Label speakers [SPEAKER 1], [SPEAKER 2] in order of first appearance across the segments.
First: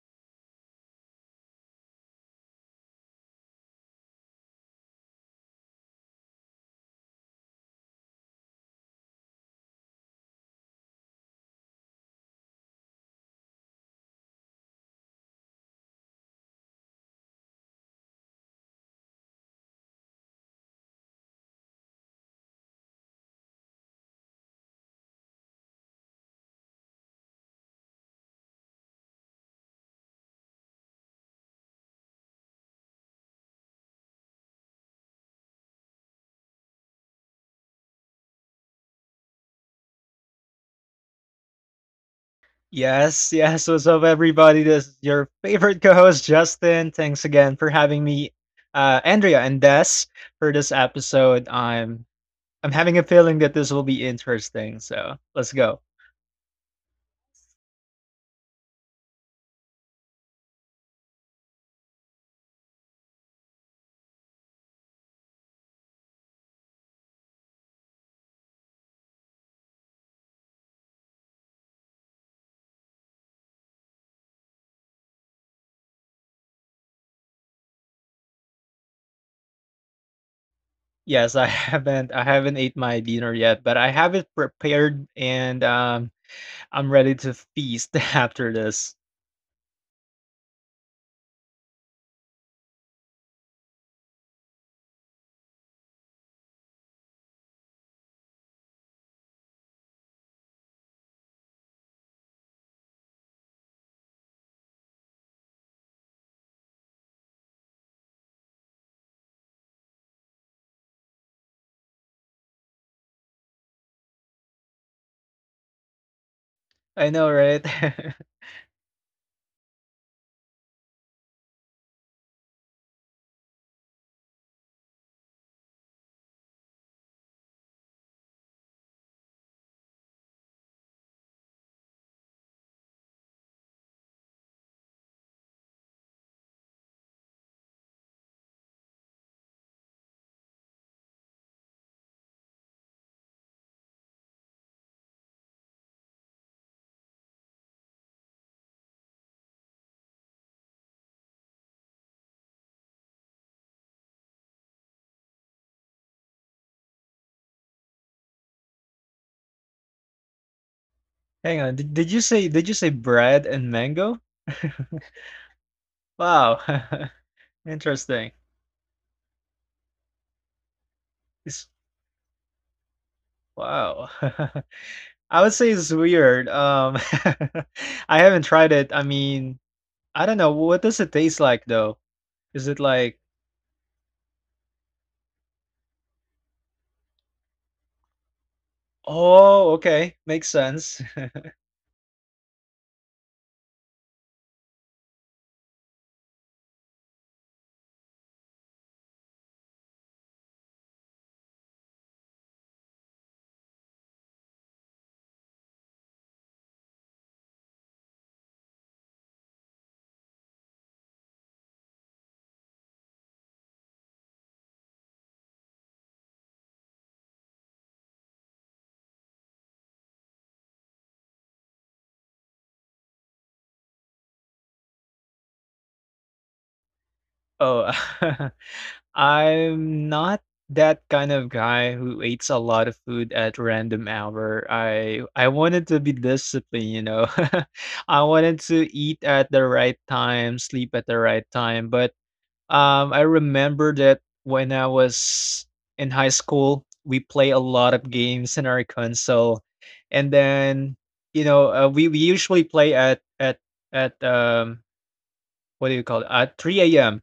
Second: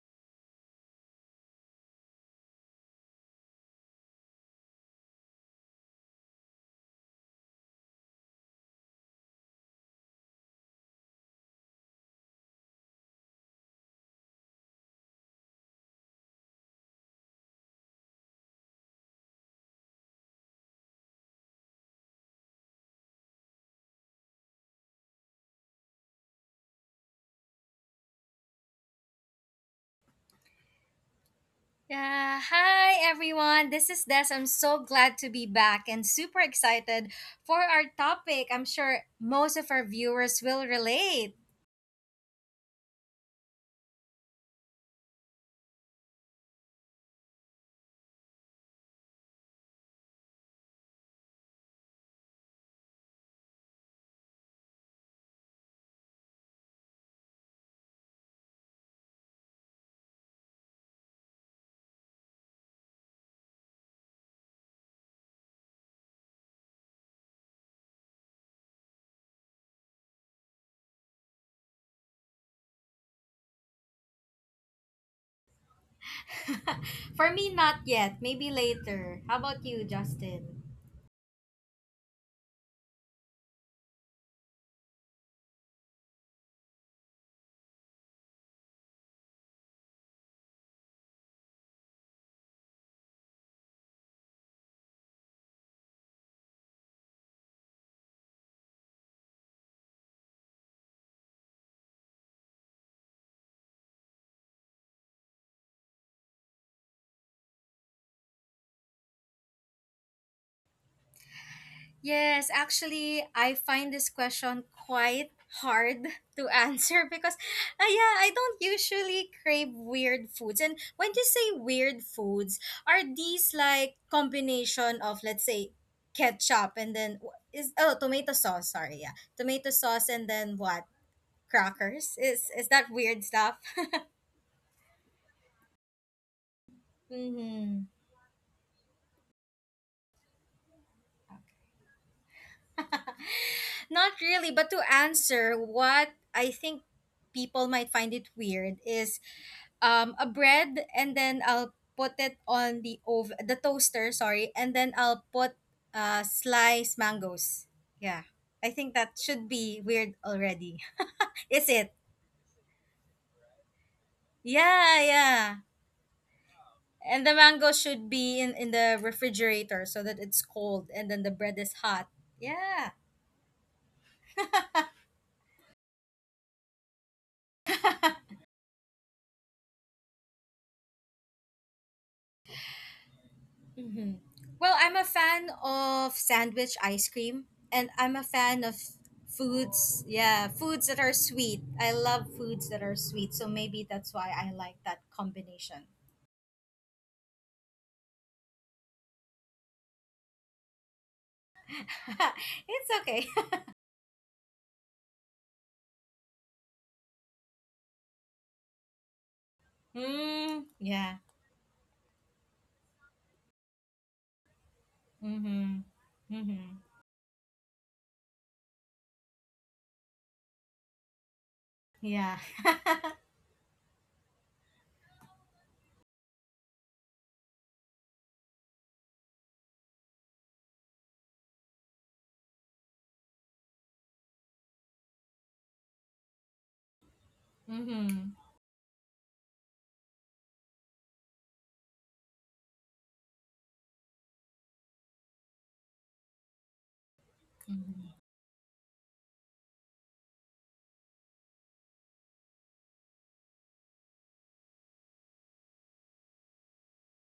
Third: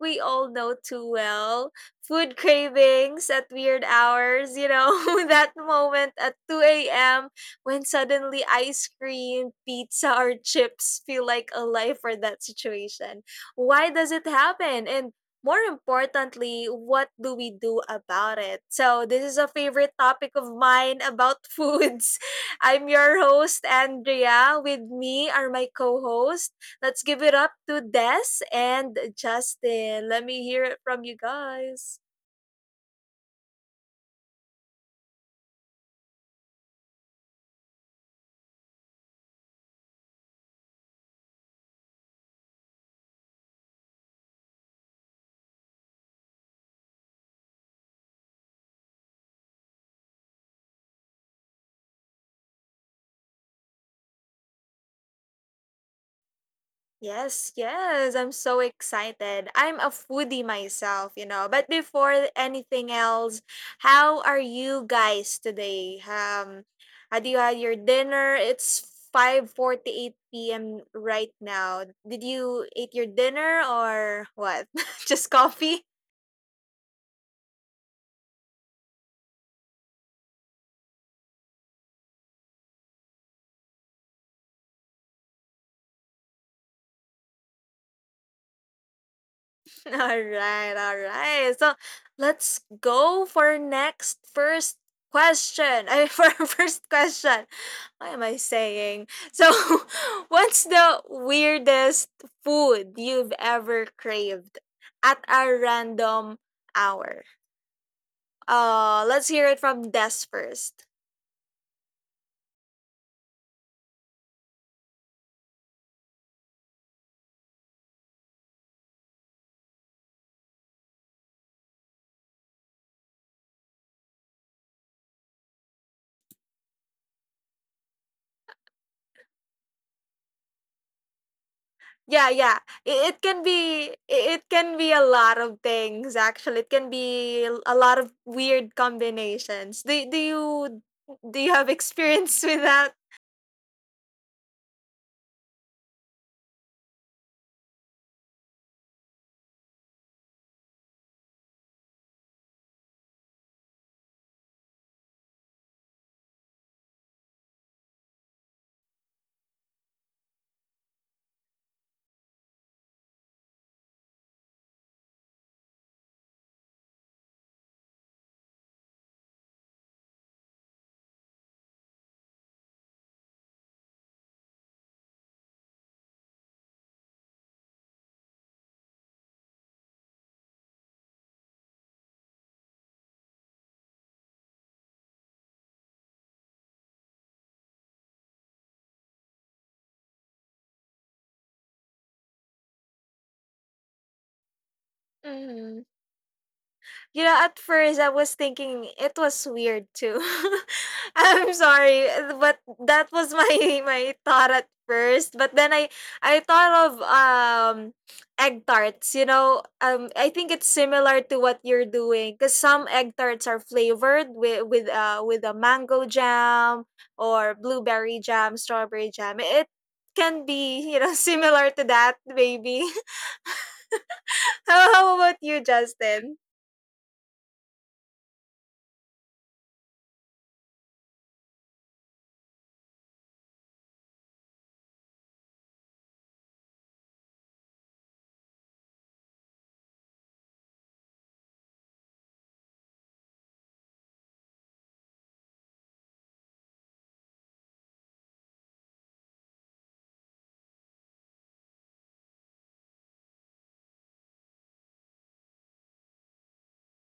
[SPEAKER 1] we all know too well, food cravings at weird hours, that moment at 2 a.m. when suddenly ice cream, pizza or chips feel like a life or that situation. Why does it happen? And more importantly, what do we do about it? So, this is a favorite topic of mine about foods. I'm your host, Andrea. With me are my co host. Let's give it up to Des and Justin. Let me hear it from you guys.
[SPEAKER 2] Yeah, hi everyone. This is Des. I'm so glad to be back and super excited for our topic. I'm sure most of our viewers will relate.
[SPEAKER 3] Yes, yes. What's up, everybody? This is your favorite co-host, Justin. Thanks again for having me, Andrea and Des, for this episode. I'm having a feeling that this will be interesting. So let's go.
[SPEAKER 1] Yes, yes. I'm so excited. I'm a foodie myself, But before anything else, how are you guys today? Had you had your dinner? It's 5:48 p.m. right now. Did you eat your dinner or what? Just coffee?
[SPEAKER 2] for me, not yet. Maybe later. How about you, Justin?
[SPEAKER 3] Yes, I haven't I haven't ate my dinner yet, but I have it prepared and I'm ready to feast after this.
[SPEAKER 1] All right, all right. So let's go for next first question. I mean, for our first question. What am I saying? So, what's the weirdest food you've ever craved at a random hour? Let's hear it from Des first.
[SPEAKER 2] Yes, actually, I find this question quite hard to
[SPEAKER 3] I
[SPEAKER 2] answer
[SPEAKER 3] know,
[SPEAKER 2] because,
[SPEAKER 3] right?
[SPEAKER 2] yeah, I don't usually crave weird foods. And when you say weird foods, are these like combination of, let's say, ketchup and then wh- is oh tomato sauce? Sorry, yeah, tomato sauce and then what? Crackers?
[SPEAKER 1] Yeah,
[SPEAKER 2] Is
[SPEAKER 1] yeah.
[SPEAKER 2] is that
[SPEAKER 1] It
[SPEAKER 2] weird
[SPEAKER 1] can
[SPEAKER 2] stuff?
[SPEAKER 1] be it can be a lot of things, actually. It can be a
[SPEAKER 2] Mm-hmm.
[SPEAKER 1] lot of weird combinations. Do do you have experience with that?
[SPEAKER 2] Not really, but to answer what I think people might find it weird is a bread and then I'll put it on the the toaster, sorry, and then I'll put sliced mangoes. Yeah. I think that should be weird already.
[SPEAKER 3] Hang
[SPEAKER 2] Is
[SPEAKER 3] on. Did,
[SPEAKER 2] it?
[SPEAKER 3] did you say bread and mango?
[SPEAKER 2] Yeah, yeah.
[SPEAKER 3] Wow,
[SPEAKER 2] And the mango should
[SPEAKER 3] interesting.
[SPEAKER 2] be in the refrigerator so that it's cold and then the bread
[SPEAKER 3] It's-
[SPEAKER 2] is hot. Yeah.
[SPEAKER 3] Wow. I would say it's weird. I haven't tried it. I mean, I don't know. What does it taste like though? Is it like,
[SPEAKER 2] Mm-hmm. Well, I'm a fan of sandwich ice cream, and I'm a fan of
[SPEAKER 3] oh,
[SPEAKER 2] foods.
[SPEAKER 3] okay, makes
[SPEAKER 2] Yeah, foods
[SPEAKER 3] sense.
[SPEAKER 2] that are sweet. I love foods that are sweet, so maybe that's why I like that combination.
[SPEAKER 1] You know, at first I was thinking it was weird too. I'm sorry, but
[SPEAKER 2] it's
[SPEAKER 1] that
[SPEAKER 2] okay.
[SPEAKER 1] was my my thought at first. But then I thought of egg tarts. You know, I think
[SPEAKER 2] mm,
[SPEAKER 1] it's
[SPEAKER 2] yeah.
[SPEAKER 1] similar to what you're doing because some egg tarts are flavored with with a
[SPEAKER 2] Mm-hmm.
[SPEAKER 1] mango
[SPEAKER 2] Mm-hmm.
[SPEAKER 1] jam or blueberry jam, strawberry jam. It can be similar to that
[SPEAKER 2] Yeah.
[SPEAKER 1] maybe. How about you, Justin?
[SPEAKER 3] Oh, I'm not that kind of guy who eats a lot of food at random hour. I wanted to be disciplined. I
[SPEAKER 2] Mm-hmm.
[SPEAKER 3] wanted to eat at the right time, sleep at the right time, but I remember that when I was in high school, we play a lot of
[SPEAKER 2] Mm-hmm.
[SPEAKER 3] games in our console, and then we usually play at what do you call it at 3 a.m.,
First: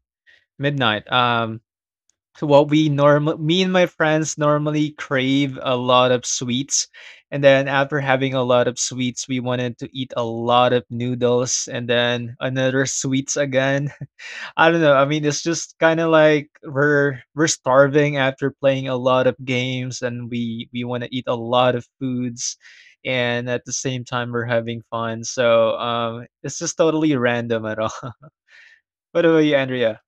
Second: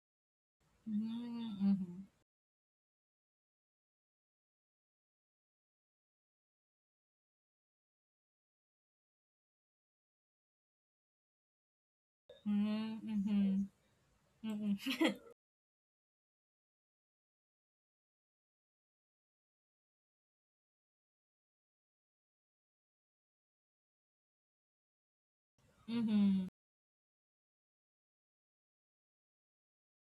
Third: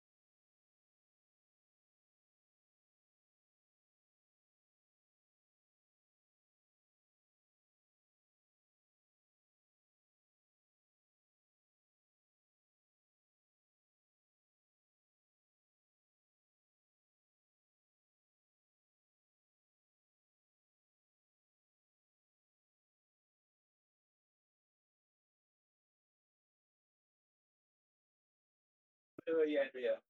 [SPEAKER 3] midnight. Um,
[SPEAKER 2] Mm-hmm.
[SPEAKER 3] so what we normal me and my friends normally crave a lot of sweets, and then after having a lot of sweets, we wanted to eat a lot of noodles and then another
[SPEAKER 2] Mm-hmm.
[SPEAKER 3] sweets
[SPEAKER 2] Mm-hmm.
[SPEAKER 3] again. I don't know.
[SPEAKER 2] Mm-hmm.
[SPEAKER 3] I mean, it's just kind of like we're starving after playing a lot of games, and we want to eat a lot of foods, and at the same time we're having fun. So
[SPEAKER 2] Mm-hmm.
[SPEAKER 3] it's just totally random at all. What about you, Andrea?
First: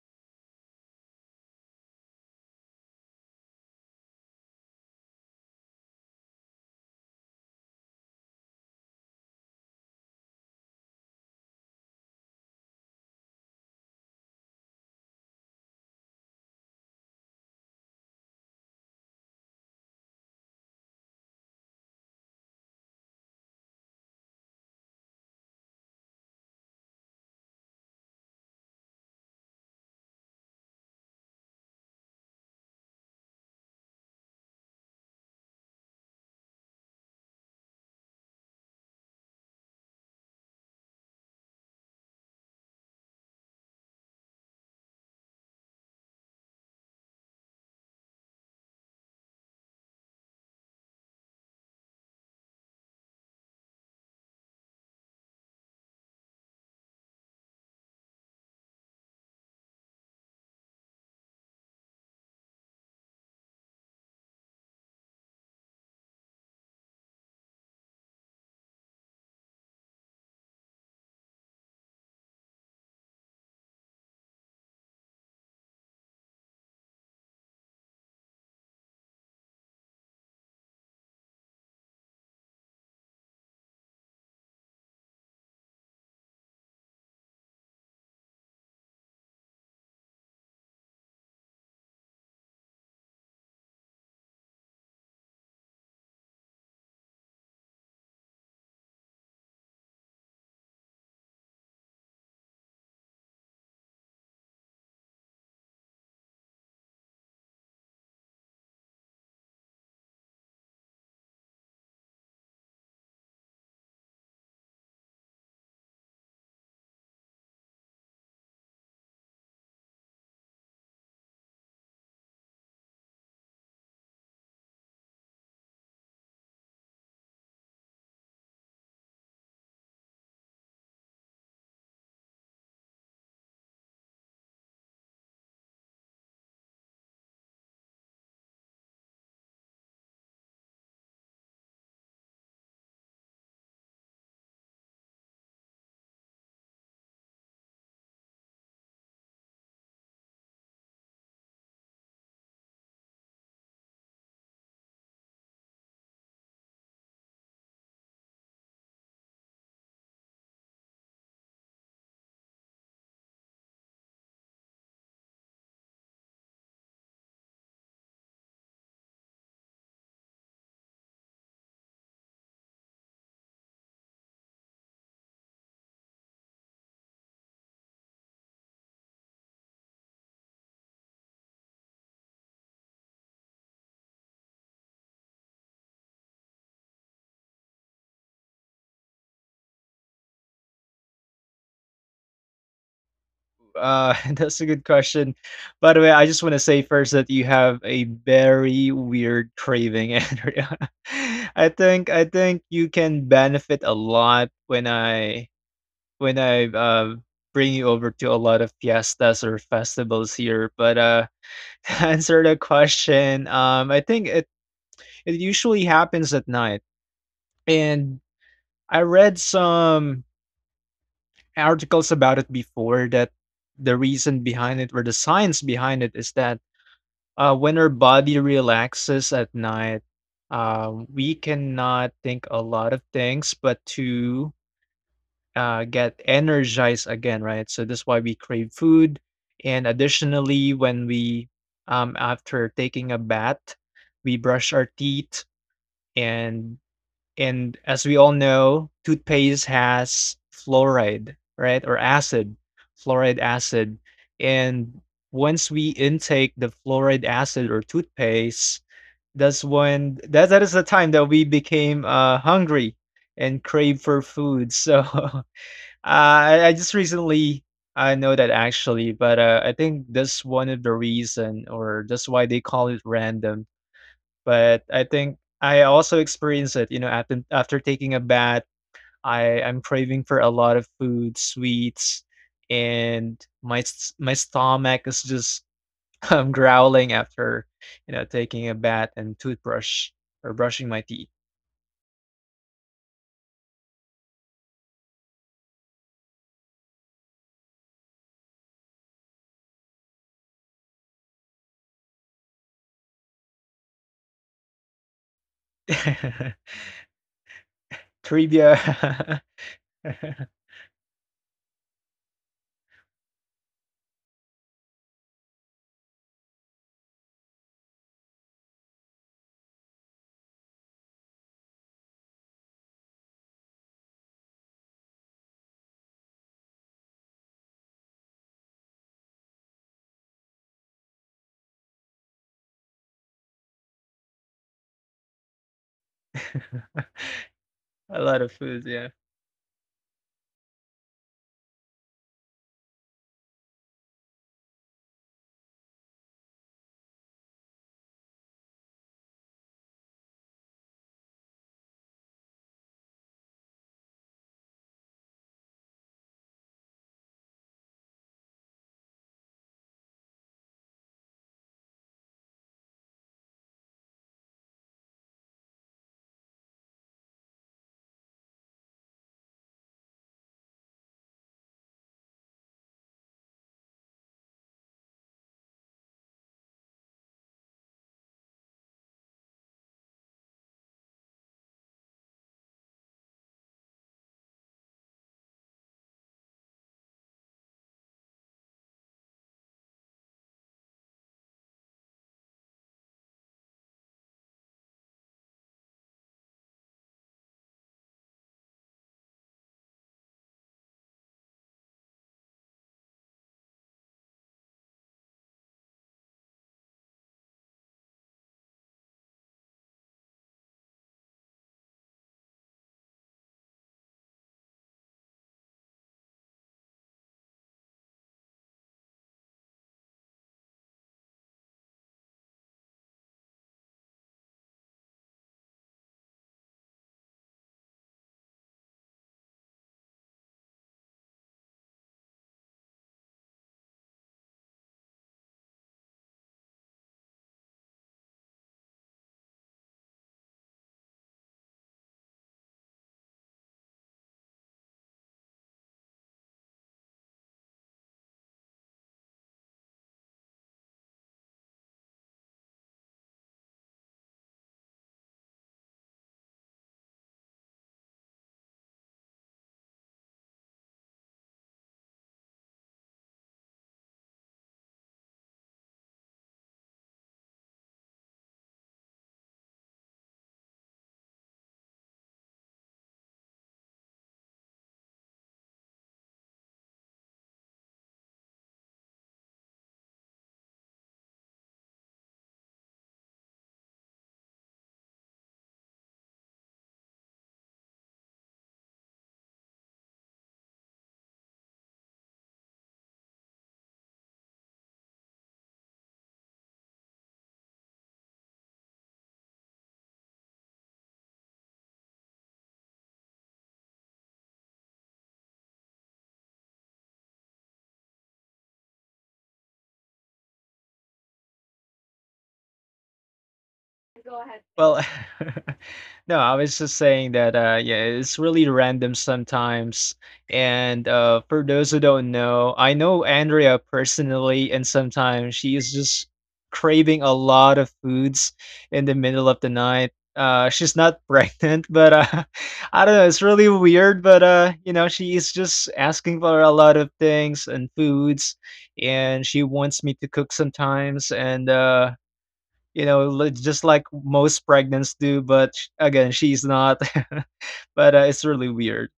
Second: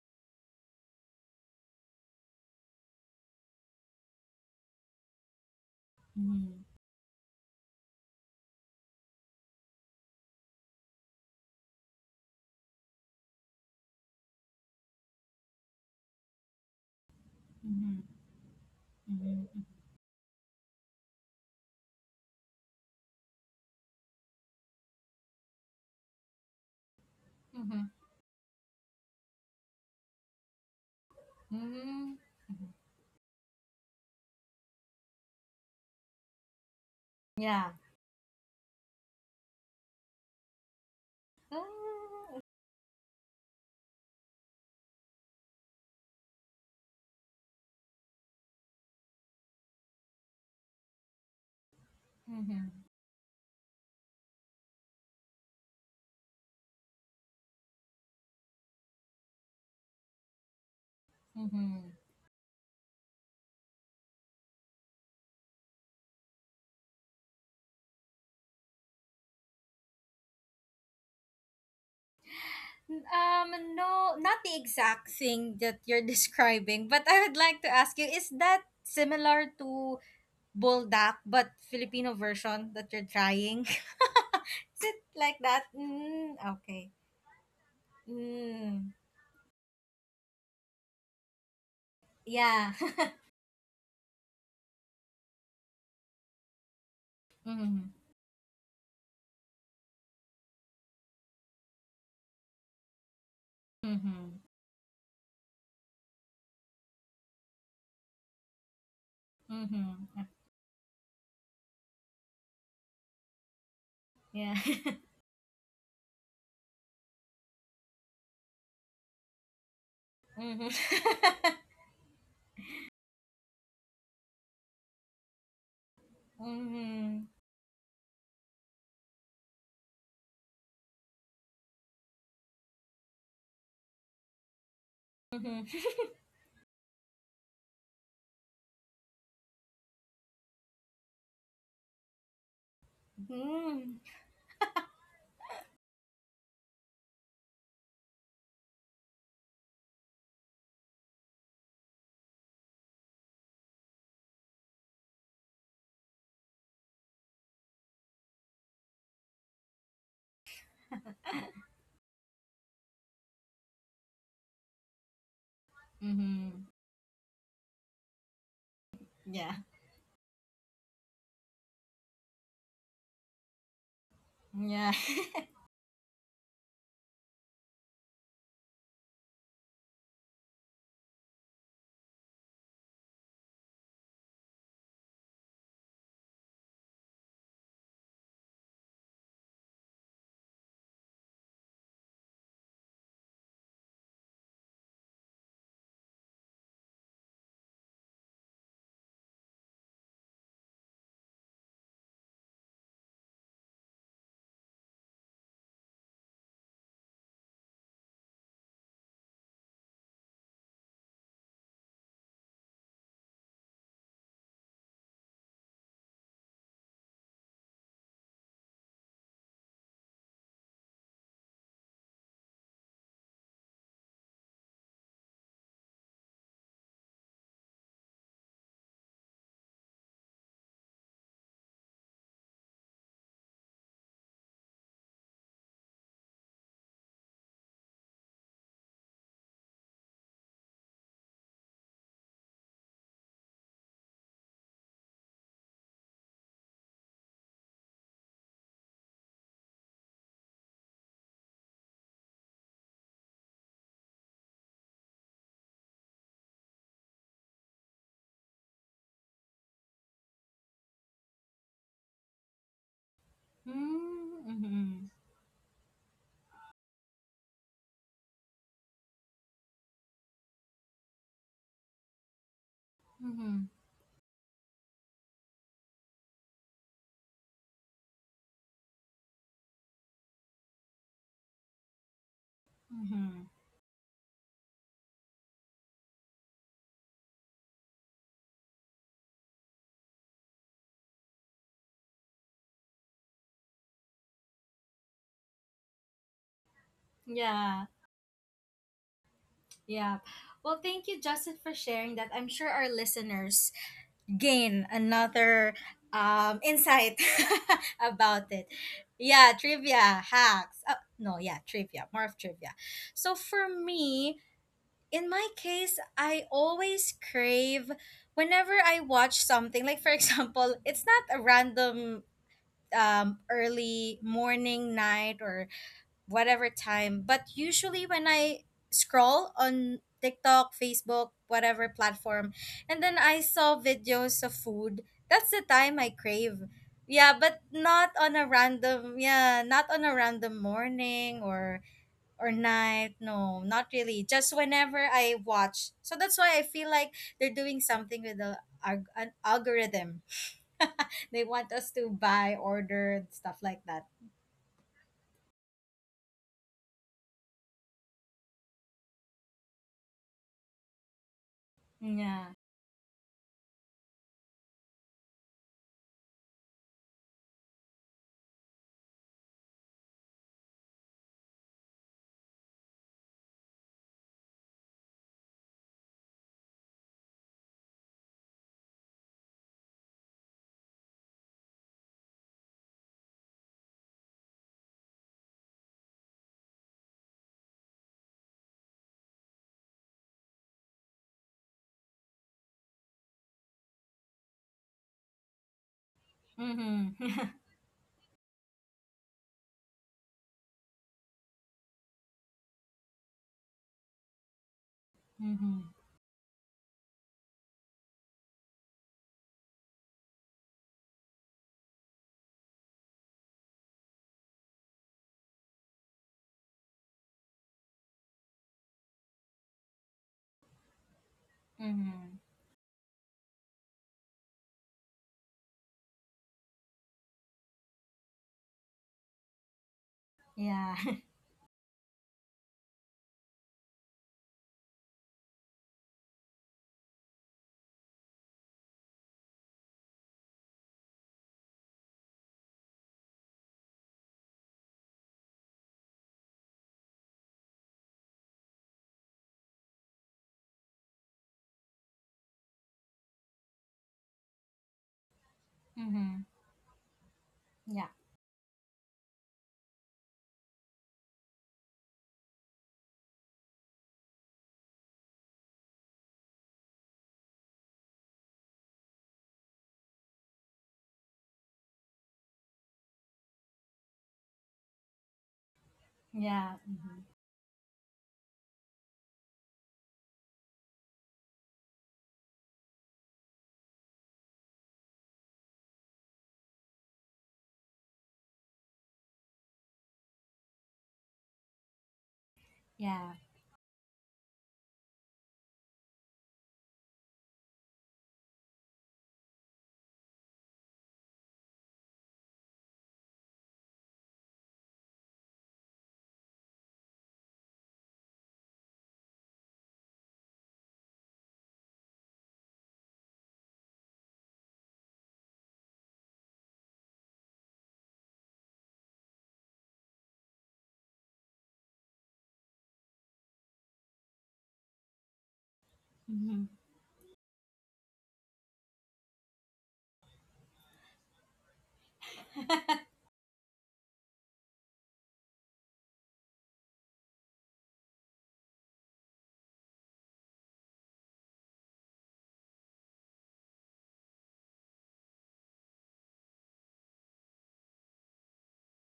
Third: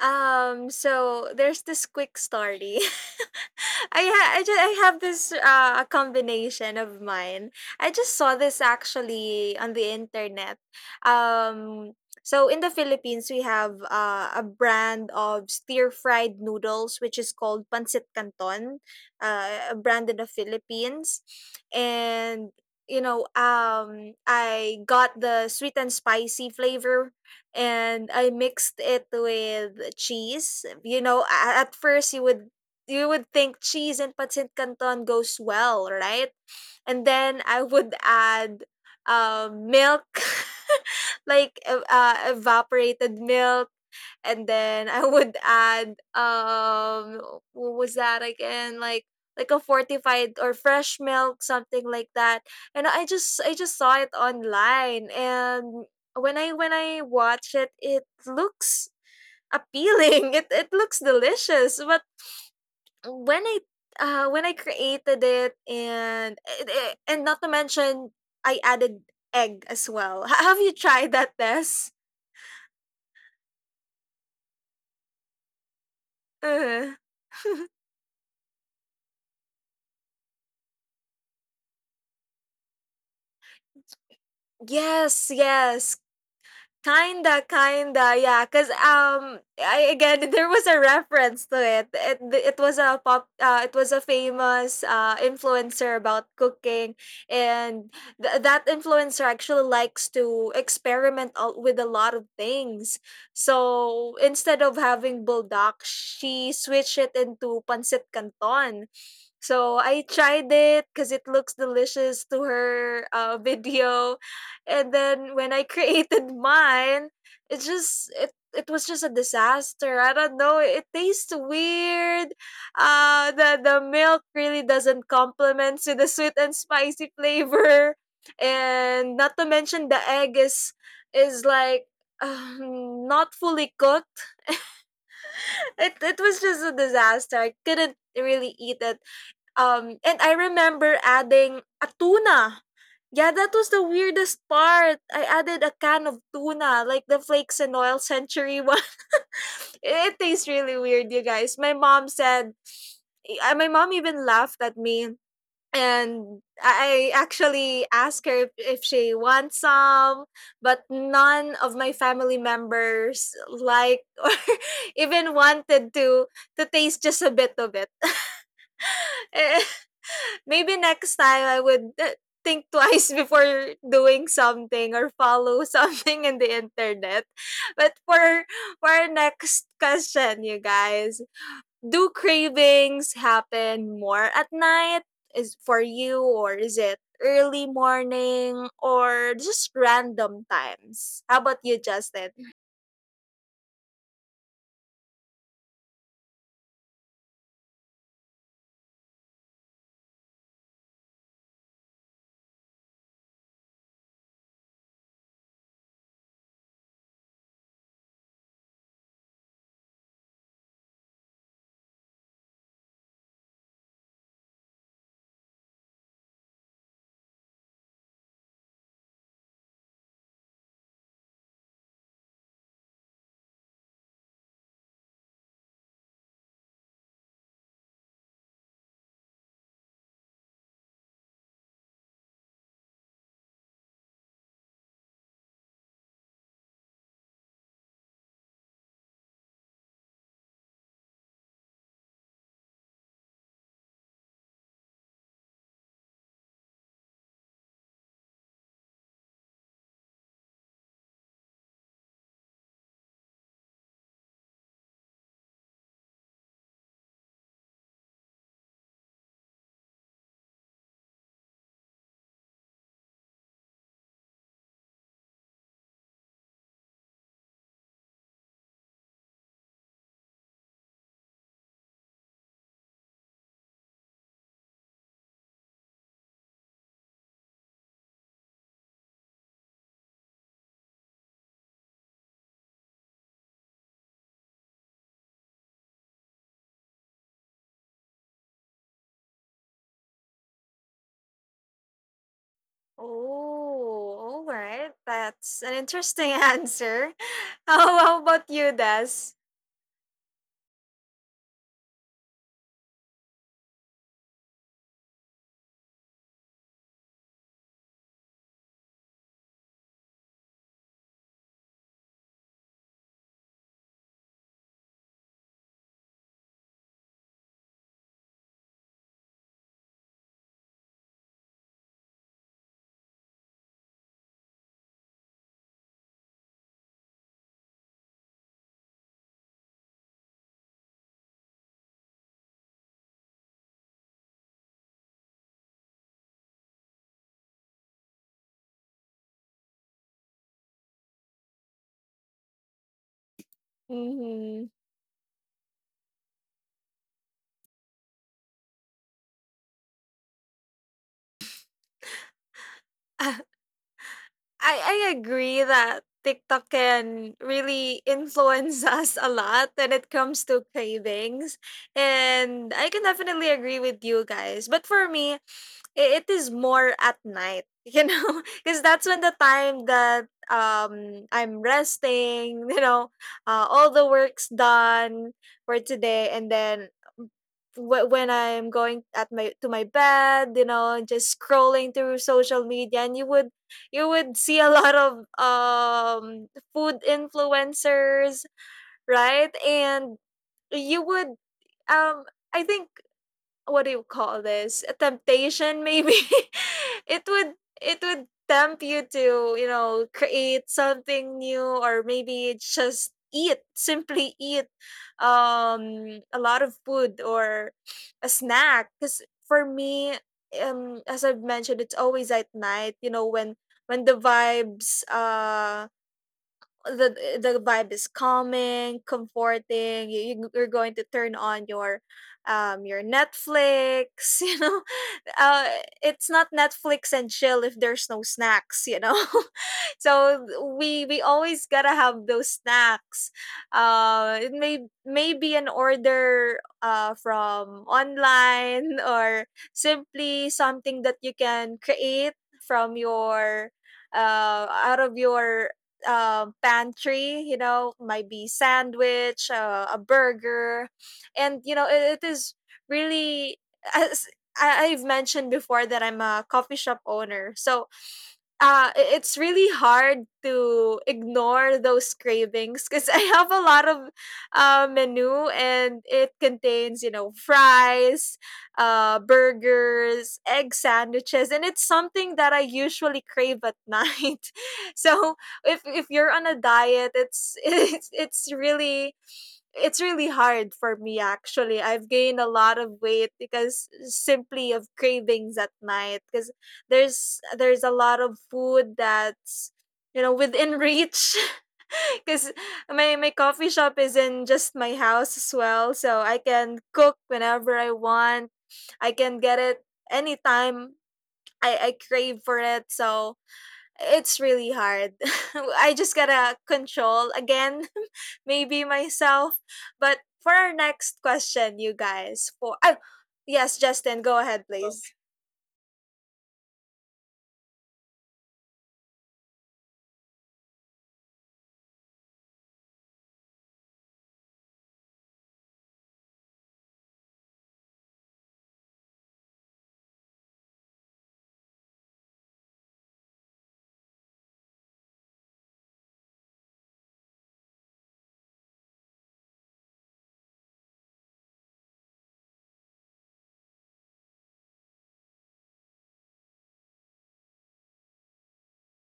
[SPEAKER 1] So there's this quick story. I ha- I just I have this combination of mine. I just saw this actually on the internet. Um so in the Philippines we have a brand of stir fried noodles which is called pancit canton, a
[SPEAKER 2] Mm-hmm.
[SPEAKER 1] brand in the Philippines. And you know, I got the sweet and spicy flavor
[SPEAKER 2] Mm-hmm.
[SPEAKER 1] and I mixed it with cheese. You know, at
[SPEAKER 2] Mm-hmm.
[SPEAKER 1] first you would think cheese and pancit canton goes well, right? And then I
[SPEAKER 2] Yeah.
[SPEAKER 1] would add milk, like evaporated milk, and then I would add what was that again? Like a fortified or fresh milk, something like that.
[SPEAKER 2] Mm-hmm.
[SPEAKER 1] And I just saw it online, and when I watch it, it looks appealing. It looks delicious,
[SPEAKER 2] Mhm.
[SPEAKER 1] but when I created it, and not to mention I added egg as well. Have you tried that, Tess?
[SPEAKER 2] No, not the exact thing that you're describing,
[SPEAKER 1] Uh,
[SPEAKER 2] but I would like to ask you, is that similar to Buldak, but Filipino version that you're trying? is it like
[SPEAKER 1] yes,
[SPEAKER 2] that?
[SPEAKER 1] yes.
[SPEAKER 2] Mm, okay.
[SPEAKER 1] Kinda, kinda, yeah, 'cause,
[SPEAKER 2] Mm,
[SPEAKER 1] I again, there was a reference to it. It
[SPEAKER 2] yeah.
[SPEAKER 1] was a pop it was a famous, influencer about cooking,
[SPEAKER 2] mm-hmm.
[SPEAKER 1] and that influencer actually likes to experiment a with a lot of things. So,
[SPEAKER 2] Mm-hmm.
[SPEAKER 1] instead of having buldak, she switched it into pancit canton. So I
[SPEAKER 2] Mm-hmm.
[SPEAKER 1] tried it because it looks delicious to her video,
[SPEAKER 2] Yeah.
[SPEAKER 1] and then when I created mine, it just it was just a disaster. I don't know.
[SPEAKER 2] mm-hmm.
[SPEAKER 1] It tastes weird. The milk really doesn't complement to the sweet and spicy
[SPEAKER 2] mm-hmm.
[SPEAKER 1] flavor, and not to mention the egg is like not fully cooked.
[SPEAKER 2] Mm-hmm.
[SPEAKER 1] It was just a disaster. I couldn't really eat it, and I remember adding a tuna. Yeah, that was the weirdest part. I added a can of tuna, like the flakes and oil century one. it tastes really weird, you guys. My mom said, my mom even laughed at me. And I actually asked her if she wants some, but none of my family members like or even wanted
[SPEAKER 2] Mm-hmm.
[SPEAKER 1] to taste just a bit of it.
[SPEAKER 2] Yeah.
[SPEAKER 1] Maybe next time I would think twice before doing
[SPEAKER 2] Yeah.
[SPEAKER 1] something or follow something in the internet. But for our next question, you guys, do cravings happen more at night? Is for you or is it early morning or just random times? How about you, Justin?
[SPEAKER 3] That's a good question. By the way, I just want to say first that you have a very weird craving, Andrea. I think you can benefit a lot when I when I uh, bring you over to a lot of fiestas or festivals here. But to answer the question, I think it usually happens at night, and I read some articles about it before that the reason behind it or the science behind it is that when our body relaxes at night, we cannot think a lot of things, but to get energized again, right? So that's why we crave food. And additionally, after taking a bath, we brush our teeth, and and as we all know, toothpaste has fluoride, right, or acid, fluoride acid, and once we intake the fluoride acid or toothpaste, that's when that is the time that we became hungry and crave for food.
[SPEAKER 2] Mm-hmm.
[SPEAKER 3] So I just recently I know that actually, but I think that's one of the reason, or that's why they call it
[SPEAKER 2] Mm-hmm.
[SPEAKER 3] random. But I think I also experience it. After taking a bath, I'm craving for a lot of food, sweets,
[SPEAKER 2] Mm-hmm.
[SPEAKER 3] and my stomach is just growling after taking a bath and toothbrush or brushing my teeth.
[SPEAKER 1] Oh, all right. That's an interesting answer.
[SPEAKER 2] Yeah.
[SPEAKER 1] How about you, Des?
[SPEAKER 2] Yeah. Well, thank you, Justin, for sharing that. I'm sure our listeners gain another insight about it.
[SPEAKER 3] Trivia,
[SPEAKER 2] Yeah, trivia, hacks. Oh, no, yeah, trivia, more of trivia. So for me, in my case, I always crave whenever I watch something, like for example, it's not a random um early morning, night, or whatever time. But usually when I scroll on TikTok, Facebook, whatever platform, and then I saw videos of food, that's the time I crave. Yeah, but not
[SPEAKER 3] a
[SPEAKER 2] on a
[SPEAKER 3] lot of food, yeah.
[SPEAKER 2] random morning or night. No, not really. Just
[SPEAKER 1] Mm-hmm.
[SPEAKER 2] whenever I watch. So that's why I feel like they're doing something with the an algorithm. They want us to buy, order, stuff like that.
[SPEAKER 1] I agree that TikTok can really influence us a lot when it comes to cravings.
[SPEAKER 2] Yeah.
[SPEAKER 1] And I can definitely agree with you guys. But for me, I it is more at night, you know, because that's when the time that, I'm resting, you know, all the work's done for today, and then w when I'm going at my to my bed, you know, just scrolling through social media, and you would see a lot of, food influencers, right? And you would, um, I think, what do you call this? A temptation maybe. it
[SPEAKER 2] Mm-hmm.
[SPEAKER 1] would it would tempt you to, you know, create something new or maybe just eat, simply eat
[SPEAKER 2] mm-hmm.
[SPEAKER 1] a lot of food or a snack cuz for me, as I've mentioned, it's always at night, you know, when the vibes the the vibe is calming, comforting. You're going to turn on
[SPEAKER 2] Mm-hmm.
[SPEAKER 1] your Netflix, you know. Uh it's not Netflix and chill if there's no snacks, you know. so
[SPEAKER 2] Yeah.
[SPEAKER 1] we we always got to have those snacks. It may Maybe an order from online or simply something that you can create from your out of your pantry, you know, might be sandwich, a burger, and you know it is really, as I've mentioned before, that I'm
[SPEAKER 2] mm-hmm.
[SPEAKER 1] a coffee shop owner, so
[SPEAKER 2] Yeah.
[SPEAKER 1] it's really hard to ignore those cravings because I have a lot of menu and it contains, you know, fries, burgers, egg sandwiches, and it's something that I usually crave at night. so if you're on a
[SPEAKER 2] Yeah.
[SPEAKER 1] diet,
[SPEAKER 2] Mm-hmm.
[SPEAKER 1] it's it's really hard for me actually. I've gained a lot of weight because simply of cravings at night because there's a lot of food that's you know within reach because my
[SPEAKER 2] Yeah.
[SPEAKER 1] coffee shop is in just my house as well, so I can cook whenever I want. I can get it anytime I crave for it. So it's really hard. I just gotta control again, maybe myself. But for our next question, you guys, for oh, yes, Justin, go ahead, please.
[SPEAKER 3] Well,
[SPEAKER 1] Okay.
[SPEAKER 3] no, I was just saying that yeah, it's really random sometimes. And for those who don't know, I know Andrea personally and sometimes she is just
[SPEAKER 2] Mm-hmm.
[SPEAKER 3] craving a lot of foods in the middle of the night. She's not pregnant, but I don't know, it's really weird, but she is just asking for a lot of things and foods and she wants me to cook sometimes and just like most pregnants do. But again, she's not. But it's really weird,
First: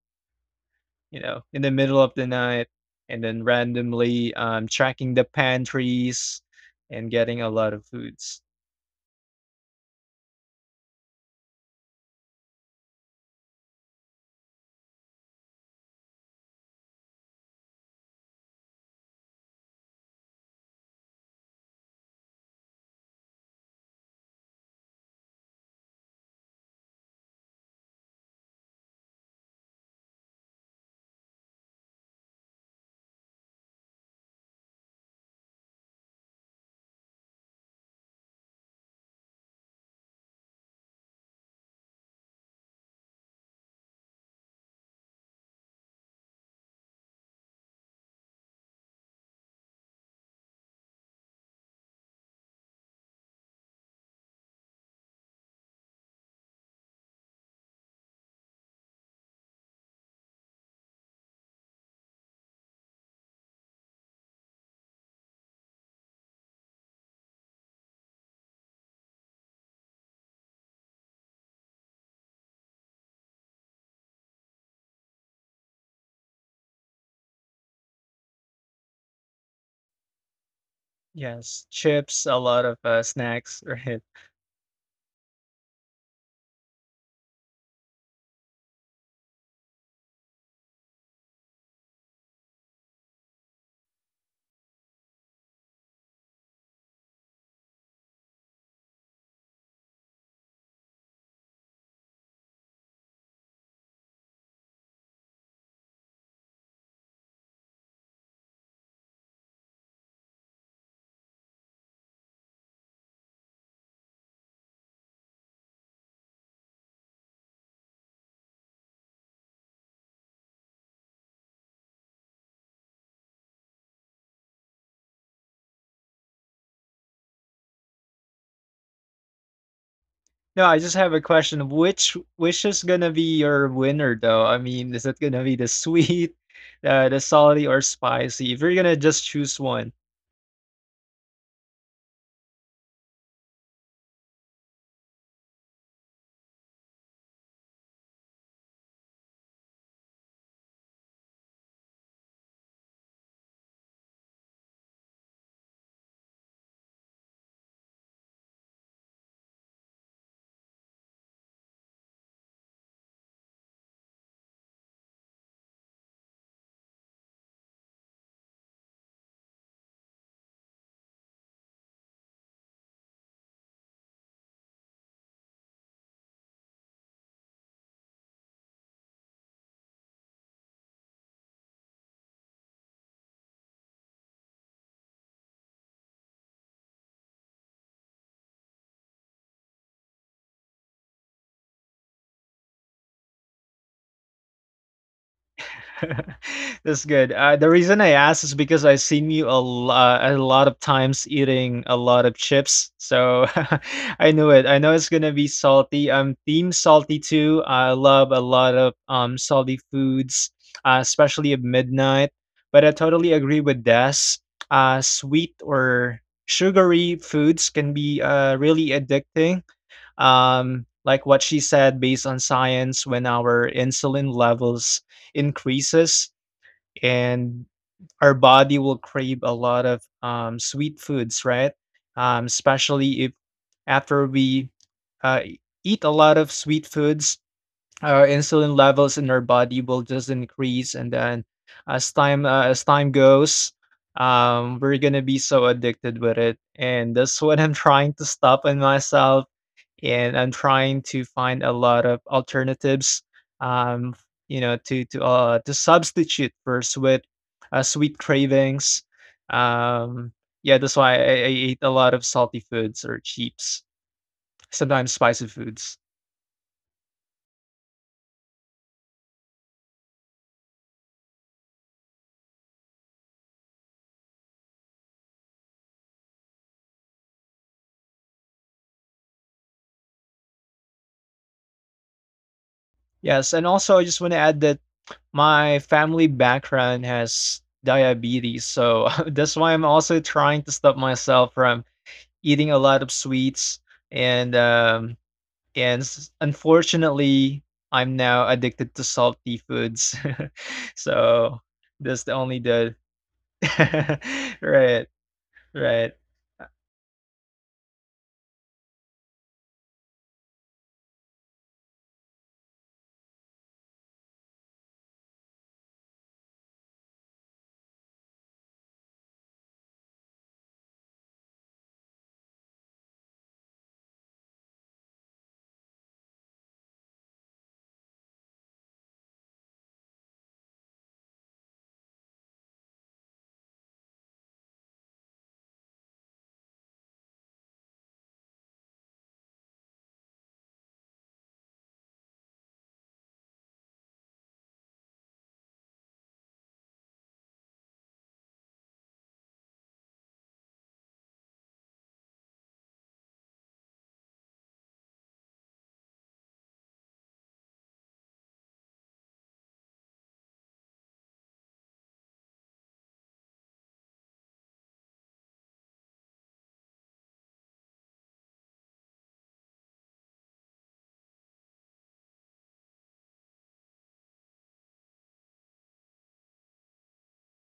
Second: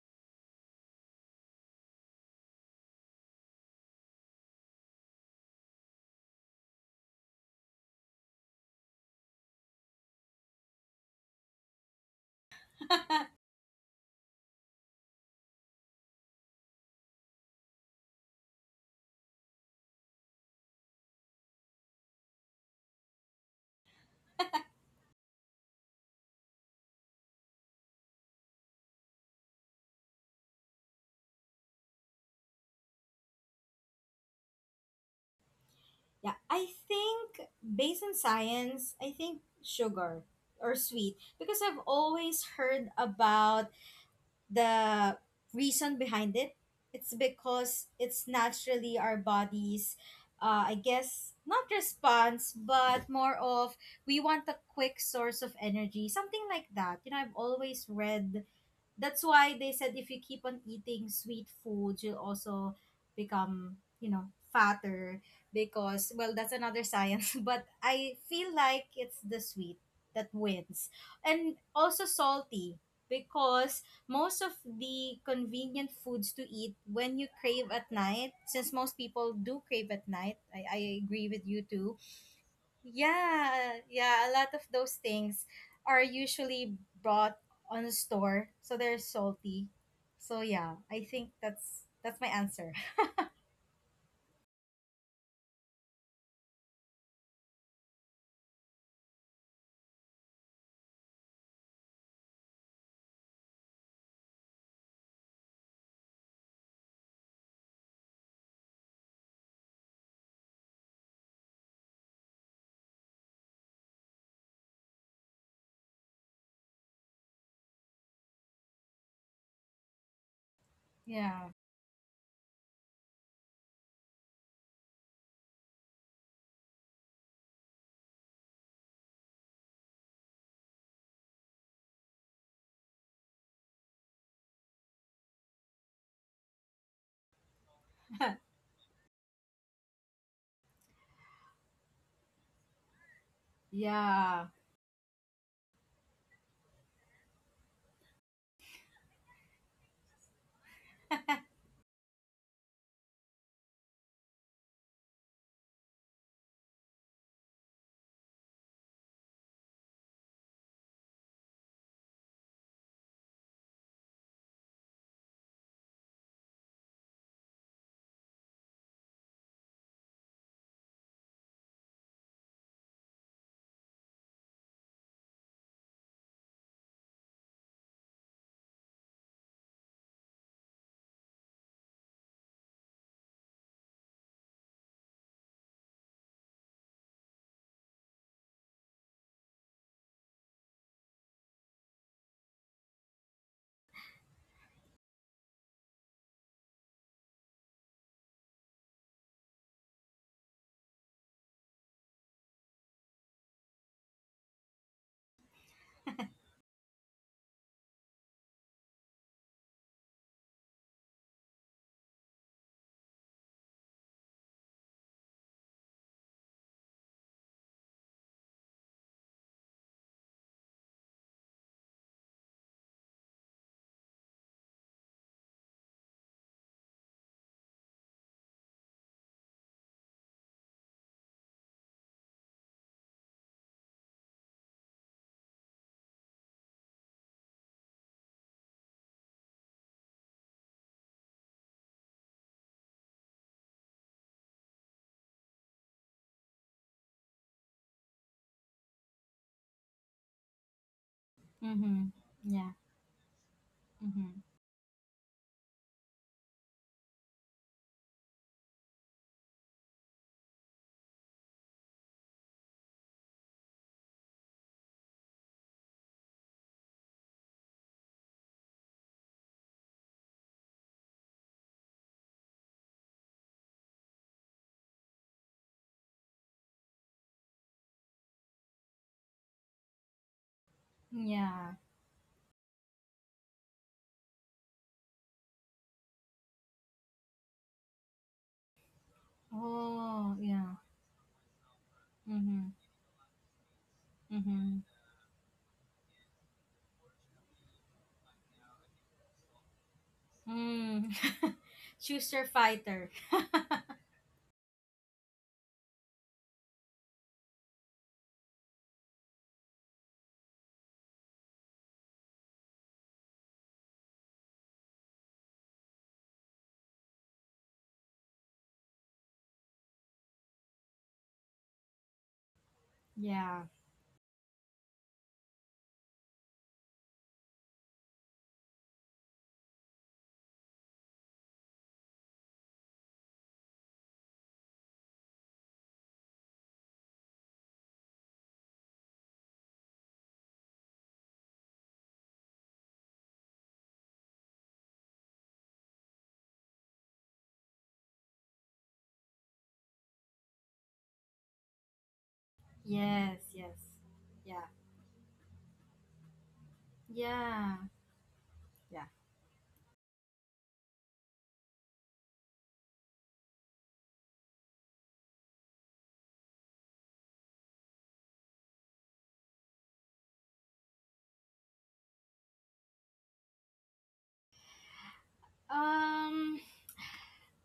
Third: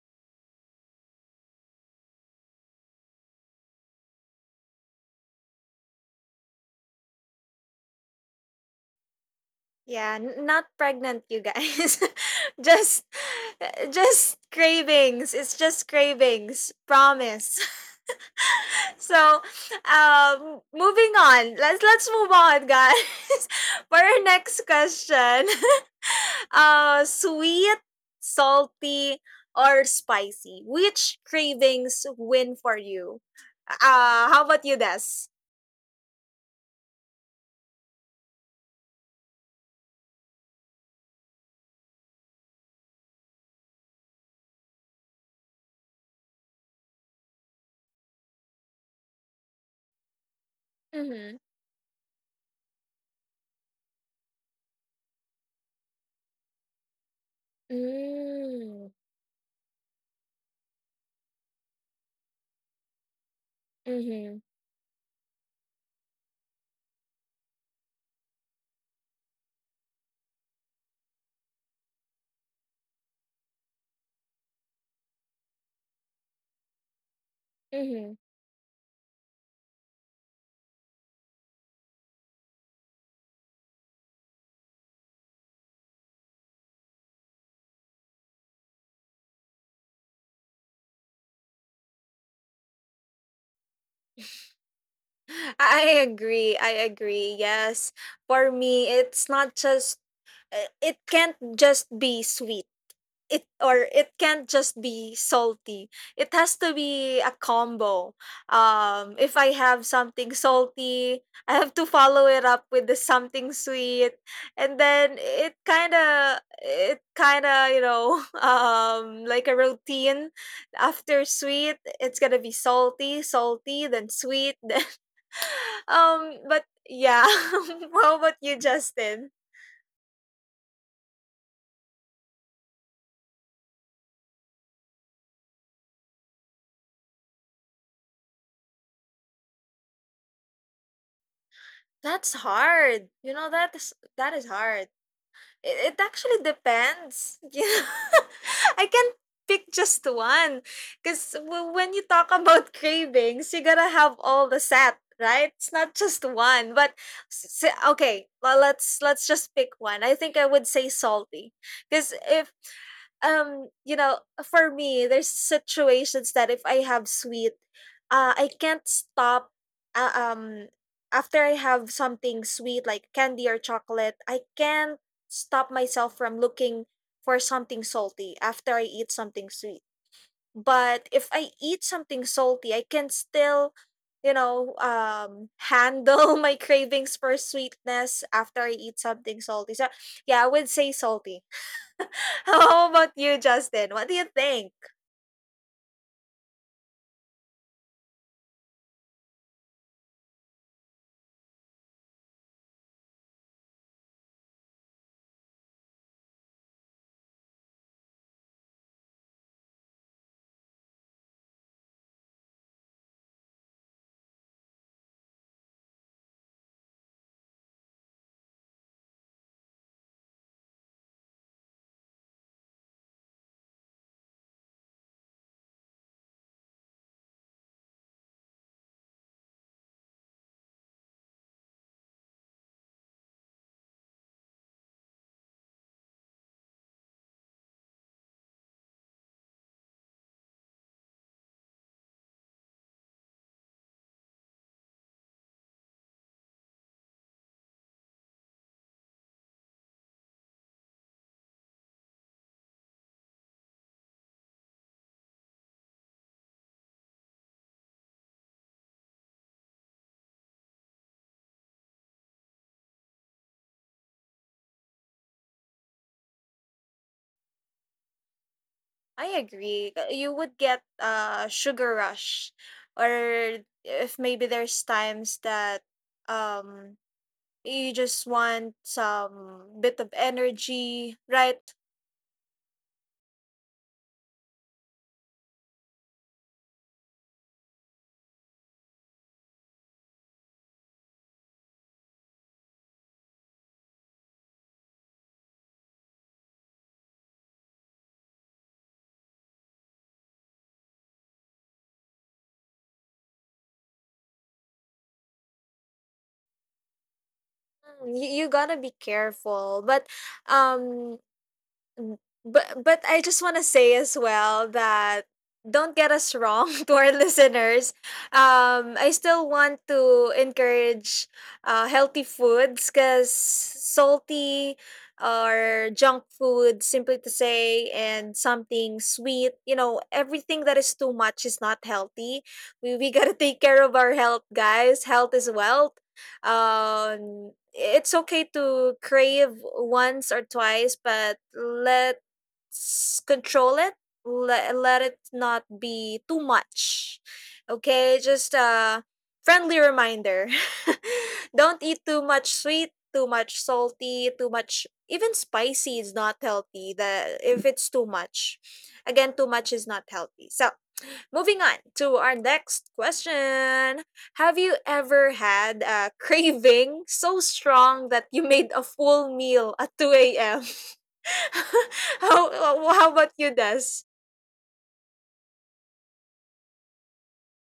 [SPEAKER 3] in the middle of the night and then randomly tracking the pantries and getting a lot of foods.
[SPEAKER 1] Yeah, not pregnant, you guys. just, just cravings. It's just cravings. Promise. So, moving on. Let's move on, guys. for our next question, sweet, salty, or spicy? Which cravings win for you? How about you, Des?
[SPEAKER 2] yeah. I think based on science, I think sugar or sweet because I've always heard about the reason behind it. It's because it's naturally our bodies. I guess
[SPEAKER 1] Mm-hmm.
[SPEAKER 2] not response, but more of we want a quick source of energy, something like that. You know, I've always read
[SPEAKER 1] Mm-hmm.
[SPEAKER 2] that's why they said if you keep on eating sweet foods, you'll also become, you know,
[SPEAKER 1] Mm-hmm.
[SPEAKER 2] fatter because well that's another science. but I feel like it's the sweet that wins, and also salty because most of the convenient foods to eat when you crave at
[SPEAKER 1] Mm-hmm.
[SPEAKER 2] night, since most people do crave at night, I agree with you
[SPEAKER 3] Yes,
[SPEAKER 2] too.
[SPEAKER 3] chips, a lot of snacks.
[SPEAKER 2] Yeah,
[SPEAKER 3] Right.
[SPEAKER 2] yeah, a lot of those things are usually bought on a store, so they're salty. So yeah, I think that's my answer.
[SPEAKER 1] I agree. I agree. Yes. For me, it's not just it can't just be sweet. It or it can't just be salty. It has to be a combo. If I have something salty, I have to follow it up with the something sweet, and then it kind of you know like a routine. After
[SPEAKER 2] Yeah.
[SPEAKER 1] sweet, it's gonna be salty, salty, then sweet. But yeah, how about you, Justin?
[SPEAKER 3] No, I just have a question. Which is gonna be your winner though? I mean, is it gonna be the sweet, the salty, or spicy? If you're gonna just choose one.
[SPEAKER 1] That's hard. You know that
[SPEAKER 2] yeah.
[SPEAKER 1] is hard. It actually depends. Yeah. I can't pick just one because when you talk about cravings, you gotta have all the set, right? It's not just one. But okay, well, let's just pick one. I think I would say salty because if you know for me there's situations that if I have sweet I can't stop uh, um after I have something sweet like candy or chocolate I can't stop myself from looking for something salty after I eat something sweet. But if I eat something salty, I can still, you know, handle my cravings for sweetness after I eat something salty. So, yeah, I would say salty. How about you, Justin? What do you think?
[SPEAKER 3] That's good. The reason I asked is because I've seen you a lot of times eating a lot of chips. So I knew it. I know it's gonna be salty. I'm team salty too. I love a lot of salty foods, especially at midnight. But I totally agree with Des. Sweet or sugary foods can be really addicting, like what she said, based on science, when our insulin levels increases and our body will crave a lot of sweet foods, right? Especially if after we eat a lot of sweet foods, our insulin levels in our body will just increase, and then as time goes, we're gonna be so addicted with it, and that's what I'm trying to stop in myself and I'm trying to find a lot
[SPEAKER 2] Mhm.
[SPEAKER 3] of
[SPEAKER 2] Yeah.
[SPEAKER 3] alternatives, um,
[SPEAKER 2] Mhm.
[SPEAKER 3] to substitute for sweet cravings. Um, yeah, that's why I eat a lot of salty foods or chips, sometimes spicy foods.
[SPEAKER 1] I agree. You would get a sugar rush, or if maybe there's times that um you just want some bit of energy, right?
[SPEAKER 2] Yeah.
[SPEAKER 3] Yes, and also I just want to add that my family background has diabetes, so that's why I'm also
[SPEAKER 2] Oh,
[SPEAKER 3] trying to
[SPEAKER 2] yeah.
[SPEAKER 3] stop myself from
[SPEAKER 2] Mhm.
[SPEAKER 3] eating a lot of sweets and
[SPEAKER 2] Mhm.
[SPEAKER 3] and unfortunately, I'm now addicted to salty foods.
[SPEAKER 2] Mm.
[SPEAKER 3] So that's
[SPEAKER 2] Choose
[SPEAKER 3] the
[SPEAKER 2] your
[SPEAKER 3] only the
[SPEAKER 2] fighter.
[SPEAKER 3] right, right. Uh,
[SPEAKER 1] Mm. You gotta be careful. But um Mm, but I just want to say as well that don't get us wrong to our listeners. I still want to encourage healthy foods because
[SPEAKER 2] Yeah.
[SPEAKER 1] salty or junk food, simply to say, and something sweet, you know, everything that is too much is not healthy. We got to take care of our health, guys. Health is wealth. It's okay to crave once or twice, but let's control it. Let it not be too much. Okay, just a friendly reminder. Don't eat too much sweet, too
[SPEAKER 2] Yes,
[SPEAKER 1] much
[SPEAKER 2] yes.
[SPEAKER 1] salty, too
[SPEAKER 2] Yeah.
[SPEAKER 1] much, even spicy is not healthy. That if
[SPEAKER 2] Yeah.
[SPEAKER 1] it's too much,
[SPEAKER 2] Yeah.
[SPEAKER 1] again, too much is not healthy. So moving on to our next question. Have you ever had a craving so strong that you made a full meal at 2 a.m.? how, how about you, Des?
[SPEAKER 2] Um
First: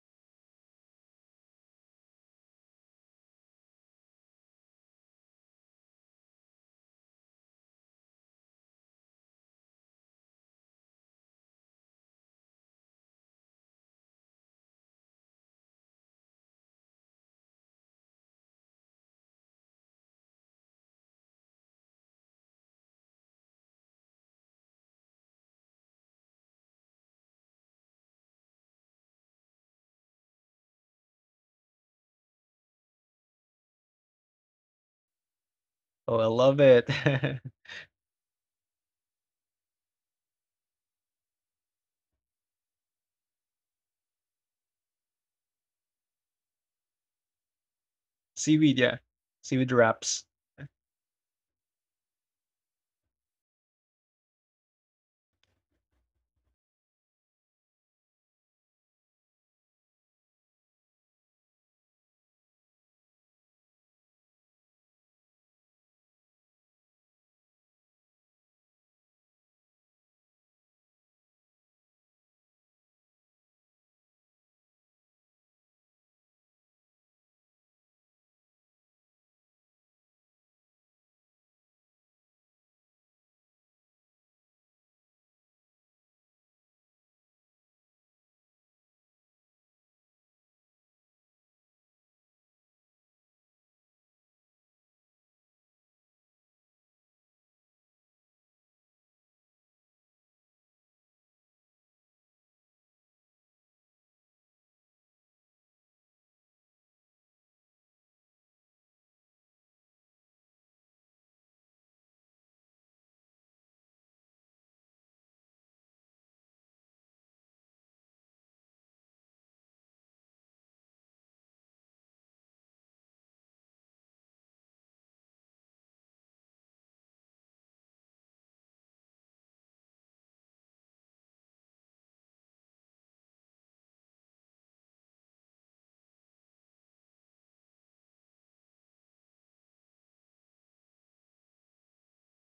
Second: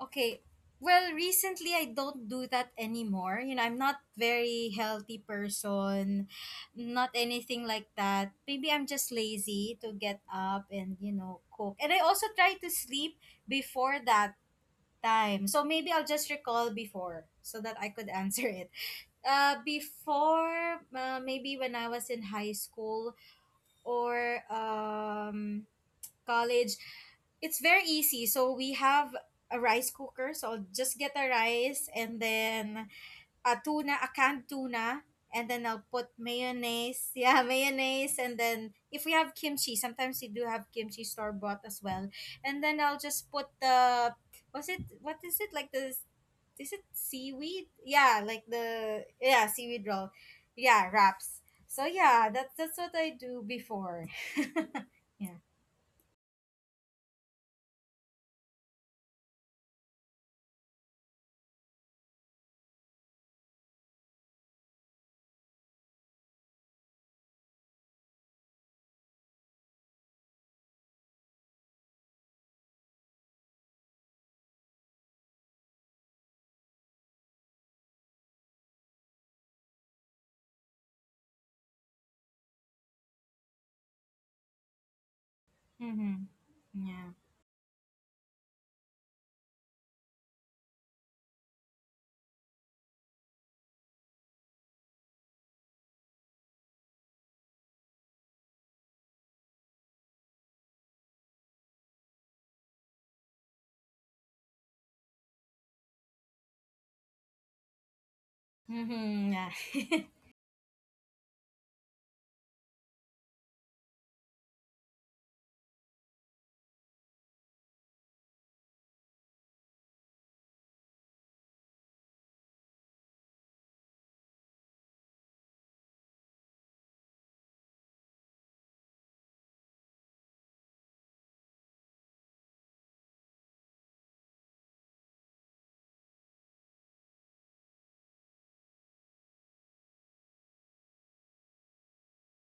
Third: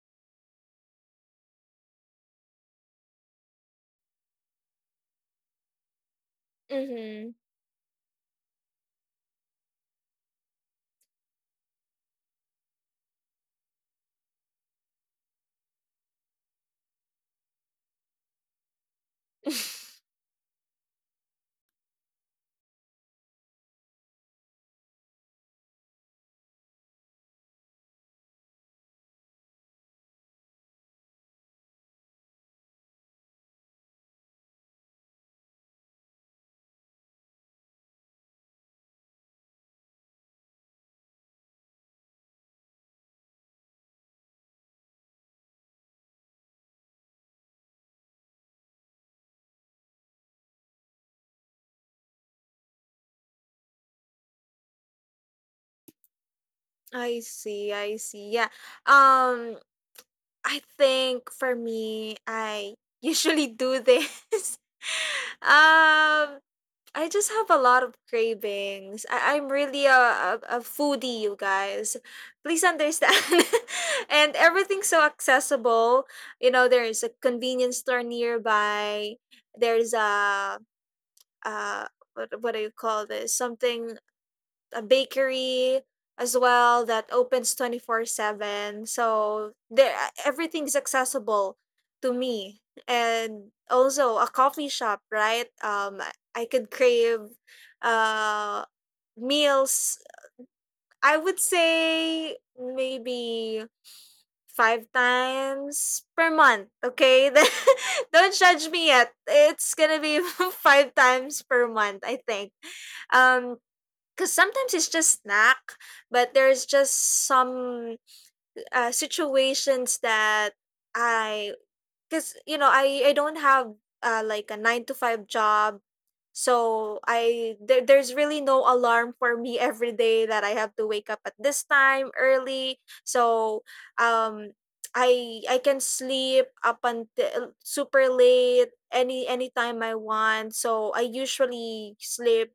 [SPEAKER 2] Okay. Well, recently I don't do that anymore. You know, I'm not very healthy person, not
[SPEAKER 1] Mm-hmm.
[SPEAKER 2] anything like that. Maybe I'm just lazy to get up and, you know, cook. And I also try to sleep before that time. So maybe I'll just recall before so that I could answer it. Before, maybe when I was in high school or college, it's very easy. So we have a rice cooker. So I'll just get a rice and then a tuna, a canned tuna, and then I'll put
[SPEAKER 3] Oh, I love it.
[SPEAKER 2] mayonnaise. Yeah, mayonnaise. And then if we have kimchi, sometimes we do have kimchi store bought as well. And then I'll just put the was it what is it like the is it seaweed? Yeah, like
[SPEAKER 3] Seaweed, yeah.
[SPEAKER 2] the yeah
[SPEAKER 3] Seaweed
[SPEAKER 2] seaweed roll.
[SPEAKER 3] wraps.
[SPEAKER 2] Yeah, wraps. So yeah, that's what I do before. Yeah.
[SPEAKER 1] I see, I see. Yeah. Um, I think for me, I usually do this. um, I just have a lot of cravings. I'm really a foodie, you guys. Please understand. And everything's so accessible. You know, there's a convenience store nearby. There's a, uh, what do you call this? Something, a bakery
[SPEAKER 2] Mm-hmm.
[SPEAKER 1] as well, that
[SPEAKER 2] Yeah.
[SPEAKER 1] opens 24/7. So there, everything's accessible to me. And also a coffee shop, right? I could crave uh meals. I would say maybe five times per month, okay? Don't judge me yet.
[SPEAKER 2] Mm-hmm.
[SPEAKER 1] It's going to
[SPEAKER 2] Yeah.
[SPEAKER 1] be five times per month, I think. Um because sometimes it's just snack, but there's just some situations that I. 'Cause, you know, I don't have, like a 9 to 5 job. So I there there's really no alarm for me every day that I have to wake up at this time early. So, um, I can sleep up until super late anytime I want. So I usually sleep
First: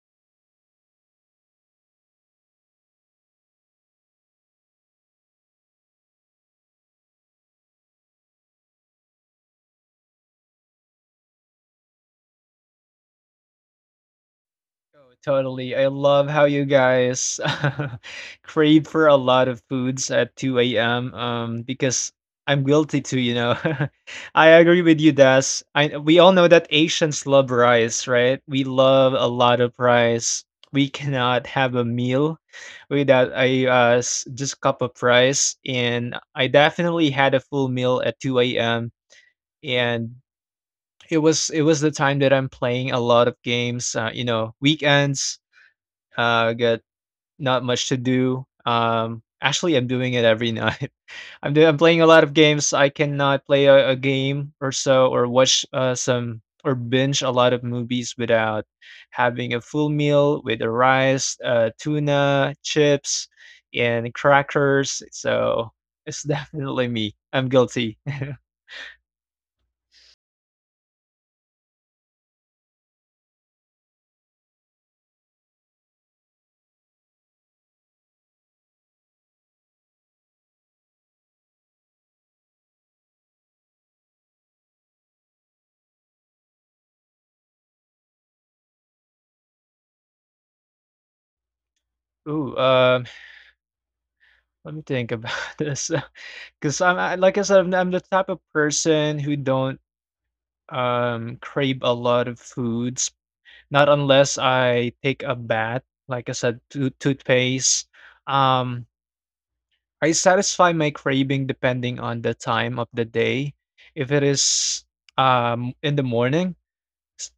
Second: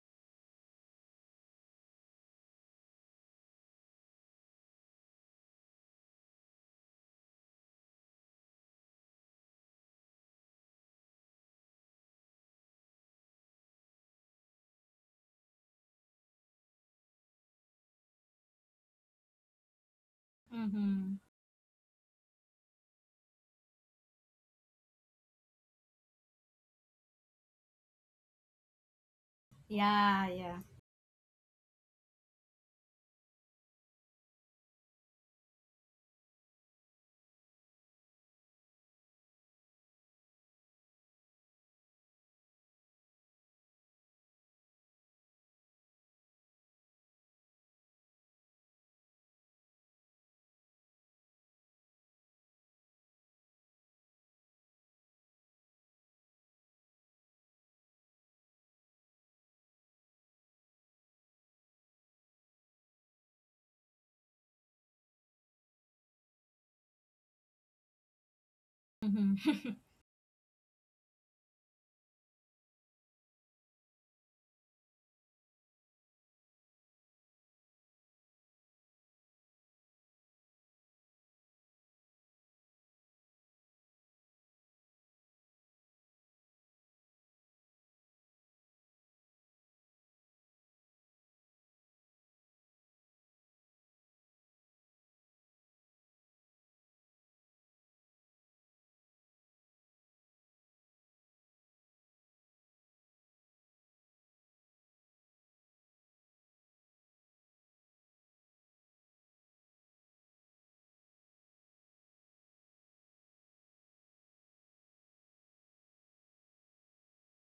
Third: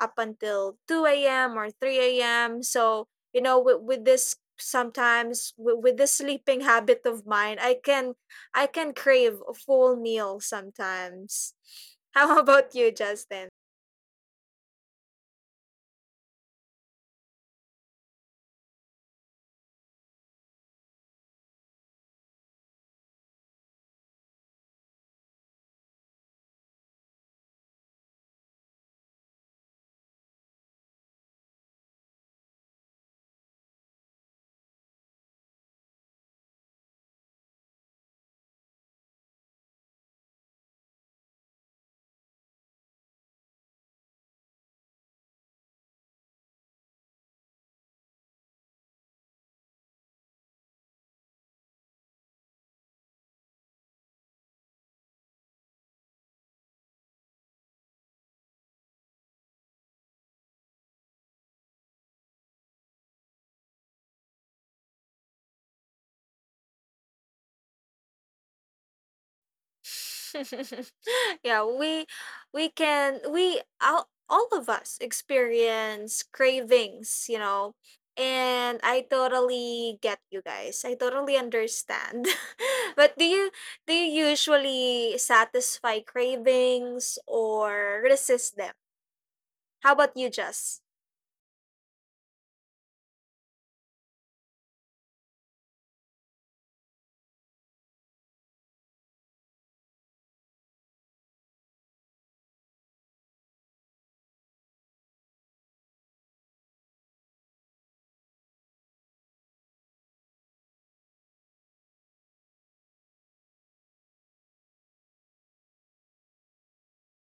[SPEAKER 1] up until 2 a.m. or 3 a.m. So, you know, with this sleeping habit of mine, I can crave a full meal sometimes. How about you, Justin?
[SPEAKER 3] Oh, totally. I love how you guys crave for a lot of foods at 2 a.m.
[SPEAKER 2] mm-hmm.
[SPEAKER 3] Because I'm guilty too. I agree with you, Das. I we all know that Asians love rice, right? We love a lot of
[SPEAKER 2] Yeah.
[SPEAKER 3] rice.
[SPEAKER 2] Yeah.
[SPEAKER 3] We cannot have a meal without a just cup of rice. And I definitely had a full meal at 2 a.m. And it was the time that I'm playing a lot of games. Weekends, got not much to do. Actually, I'm doing it every night. I'm playing a lot of games. I cannot play a game or so, or watch some or binge a lot of movies without having a full meal with a rice, tuna, chips, and crackers. So it's definitely me. I'm guilty.
[SPEAKER 2] Mm-hmm.
[SPEAKER 1] Yeah, we can, all of us experience cravings, you know. And I totally get you guys. I totally understand. But do you usually satisfy cravings or resist them? How about you, Jess?
[SPEAKER 3] Ooh, let me think about this. Because like I said, I'm the type of person who don't crave a lot of foods, not unless I take a bath, like I said, toothpaste. Um, I satisfy my craving depending on the time of the day. If it is in the morning,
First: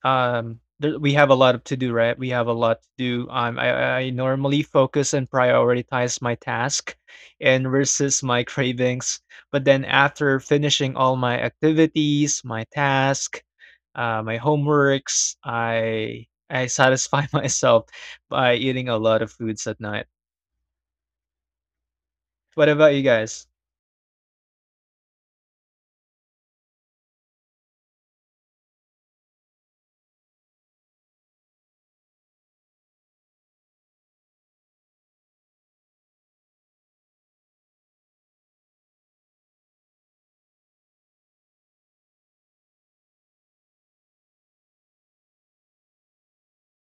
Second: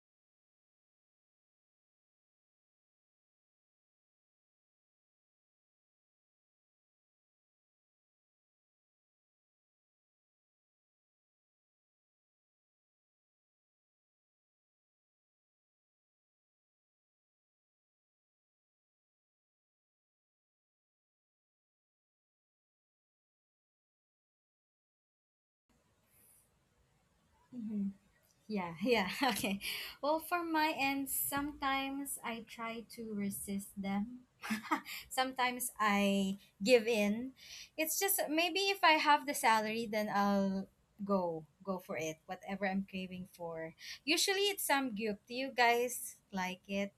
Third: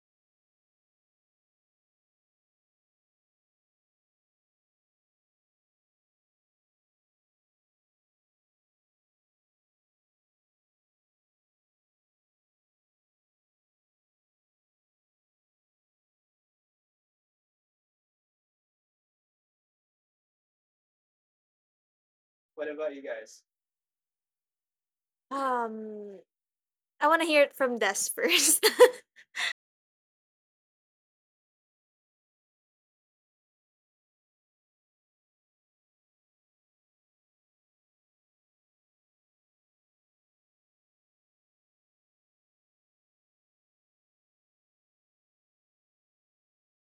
[SPEAKER 3] we have a lot to do. I normally focus and prioritize my task and resist my cravings, but then after finishing all my activities, my task, my homeworks, I satisfy myself by eating a lot of foods at night. What about you guys?
[SPEAKER 1] Um, I want to hear it from
[SPEAKER 2] mm-hmm.
[SPEAKER 1] Des first.
[SPEAKER 2] Yeah. Yeah. Okay. Well, for my end, sometimes I try to resist them. sometimes I give in. It's just maybe if I have the salary, then I'll go for it. Whatever I'm craving for. Usually, it's some goop. Do you guys like it?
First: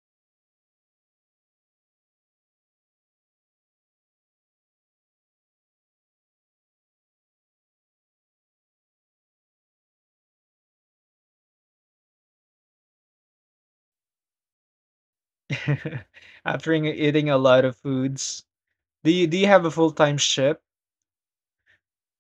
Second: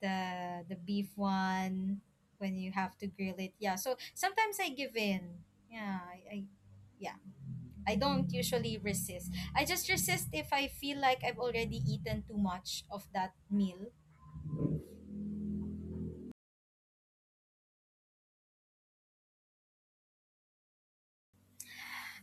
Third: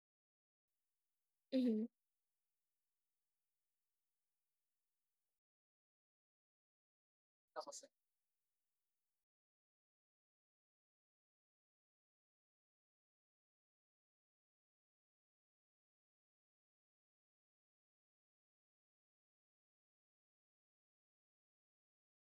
[SPEAKER 2] The beef one when you have to grill it. Yeah, so sometimes I give in. Yeah, I yeah, I don't usually resist. I just resist if I feel like I've already eaten too much of that meal.
[SPEAKER 3] After eating a lot of foods, do you have a full-time shift?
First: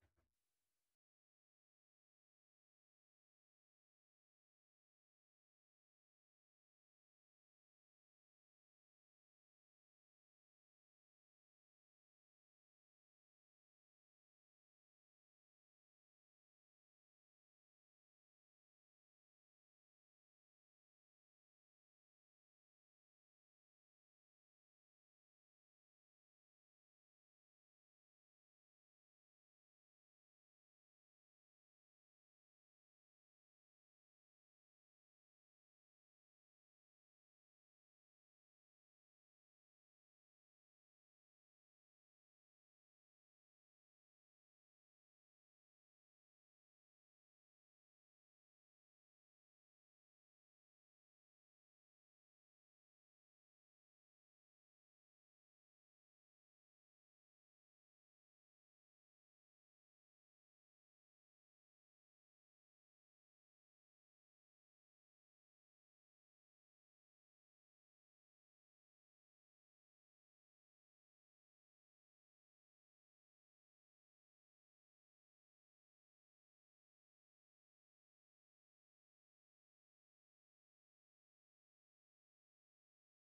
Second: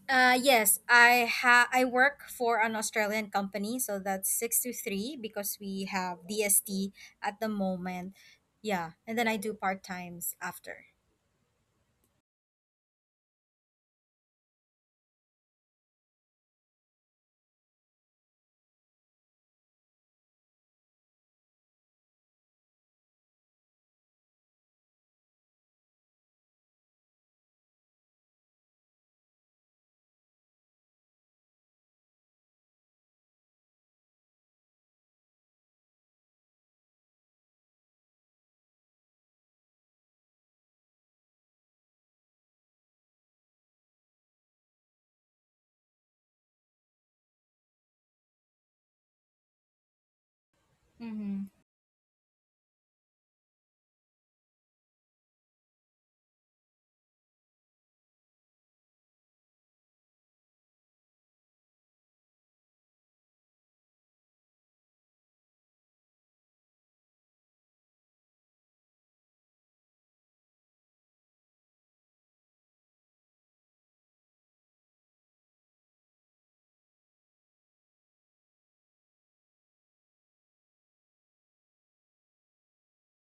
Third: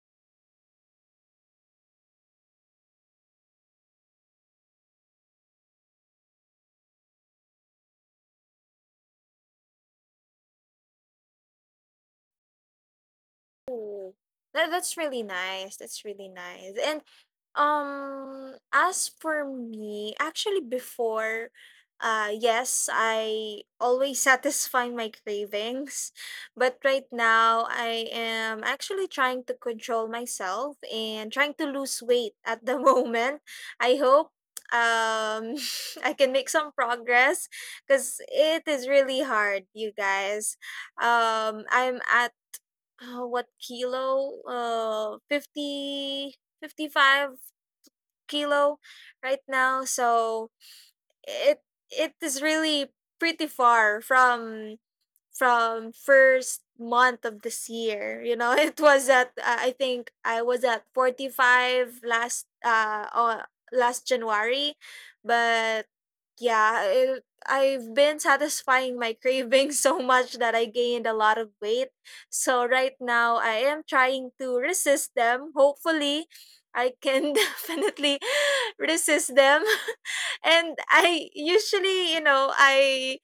[SPEAKER 2] Yes, I work for an Australian company, so that's 6 to 3 because we have DST at the moment. Yeah, and then I do part-times after.
[SPEAKER 1] Ooh, that that's really nice. That's really nice. And as for me, actually before, yes, I always satisfy my cravings, but right now I am actually trying to control myself and trying to lose weight at the moment. I hope um I can make some progress, because it is really hard, you guys. I'm at what kilo 50, 55 kilo right now. So
[SPEAKER 2] Mhm.
[SPEAKER 1] it it is really pretty far from first month of this year, you know. It was at I think I was at 45 last last january. But yeah, I've been satisfying my cravings so much that I gained a lot of weight. So right now I am trying to resist them. Hopefully I can definitely resist them. And I usually, you know, I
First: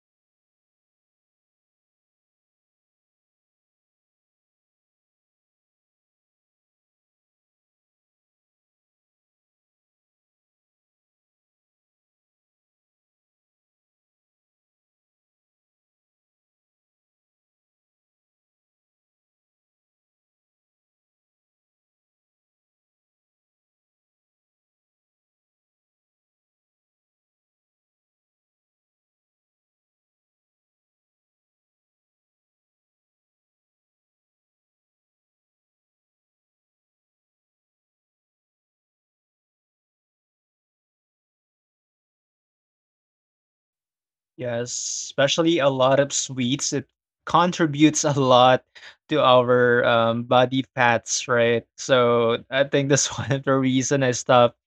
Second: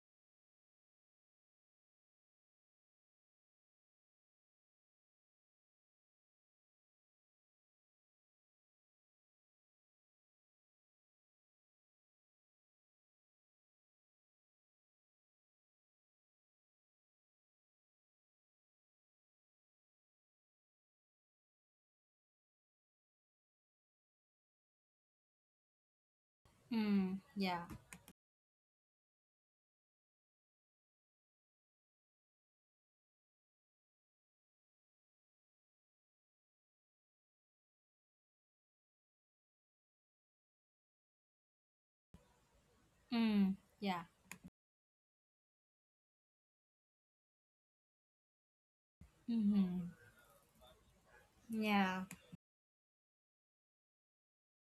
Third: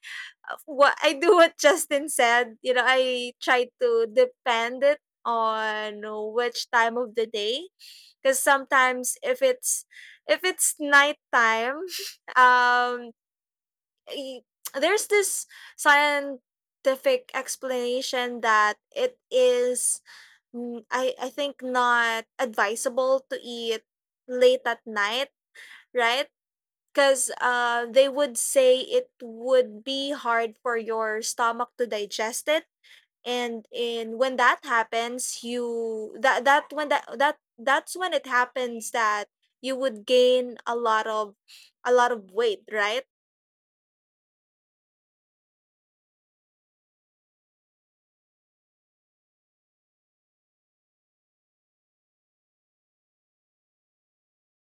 [SPEAKER 1] what I do, what Justin said. You know, I try to depend it on which time of the day, because sometimes if it's nighttime, um, y- there's this scientific explanation that it is, mm, I think not advisable to eat late at night, right?
[SPEAKER 2] Mm,
[SPEAKER 1] Because
[SPEAKER 2] yeah.
[SPEAKER 1] they would say it would be hard for your stomach to digest it, and in when that happens, you that that when that's when it happens that you would gain a lot of, a lot of weight, right?
[SPEAKER 2] Mm, yeah.
[SPEAKER 3] Yes, especially a lot of sweets. It contributes a lot to our
[SPEAKER 2] Mhm.
[SPEAKER 3] body fats, right?
[SPEAKER 2] Yeah.
[SPEAKER 3] So I think that's one of the reason I stopped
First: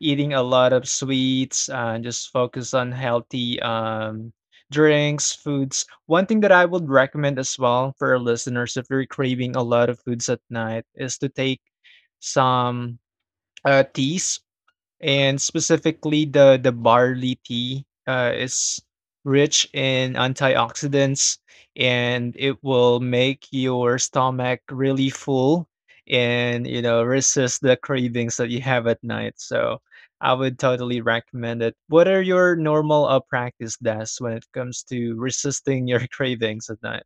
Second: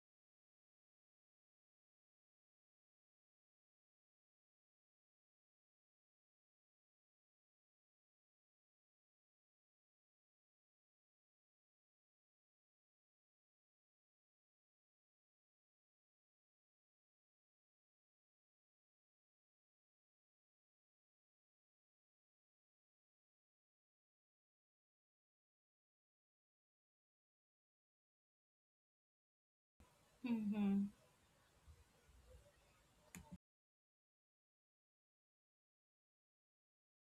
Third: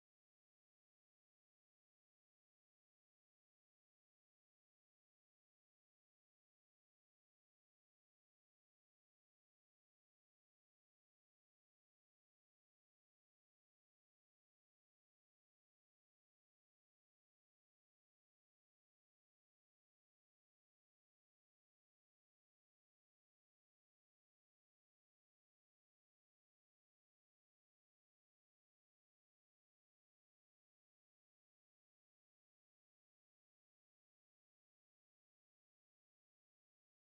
[SPEAKER 3] eating a lot of sweets and just focus on healthy drinks, foods. One thing that I would recommend as well for our listeners, if you're craving a lot of foods at night, is to take some teas, and specifically the barley tea is rich in antioxidants and it will make your stomach really full and resist the cravings that you have at night. So I would
[SPEAKER 2] Mm-hmm.
[SPEAKER 3] totally recommend it. What are your normal practice desks when it comes to resisting your cravings at night?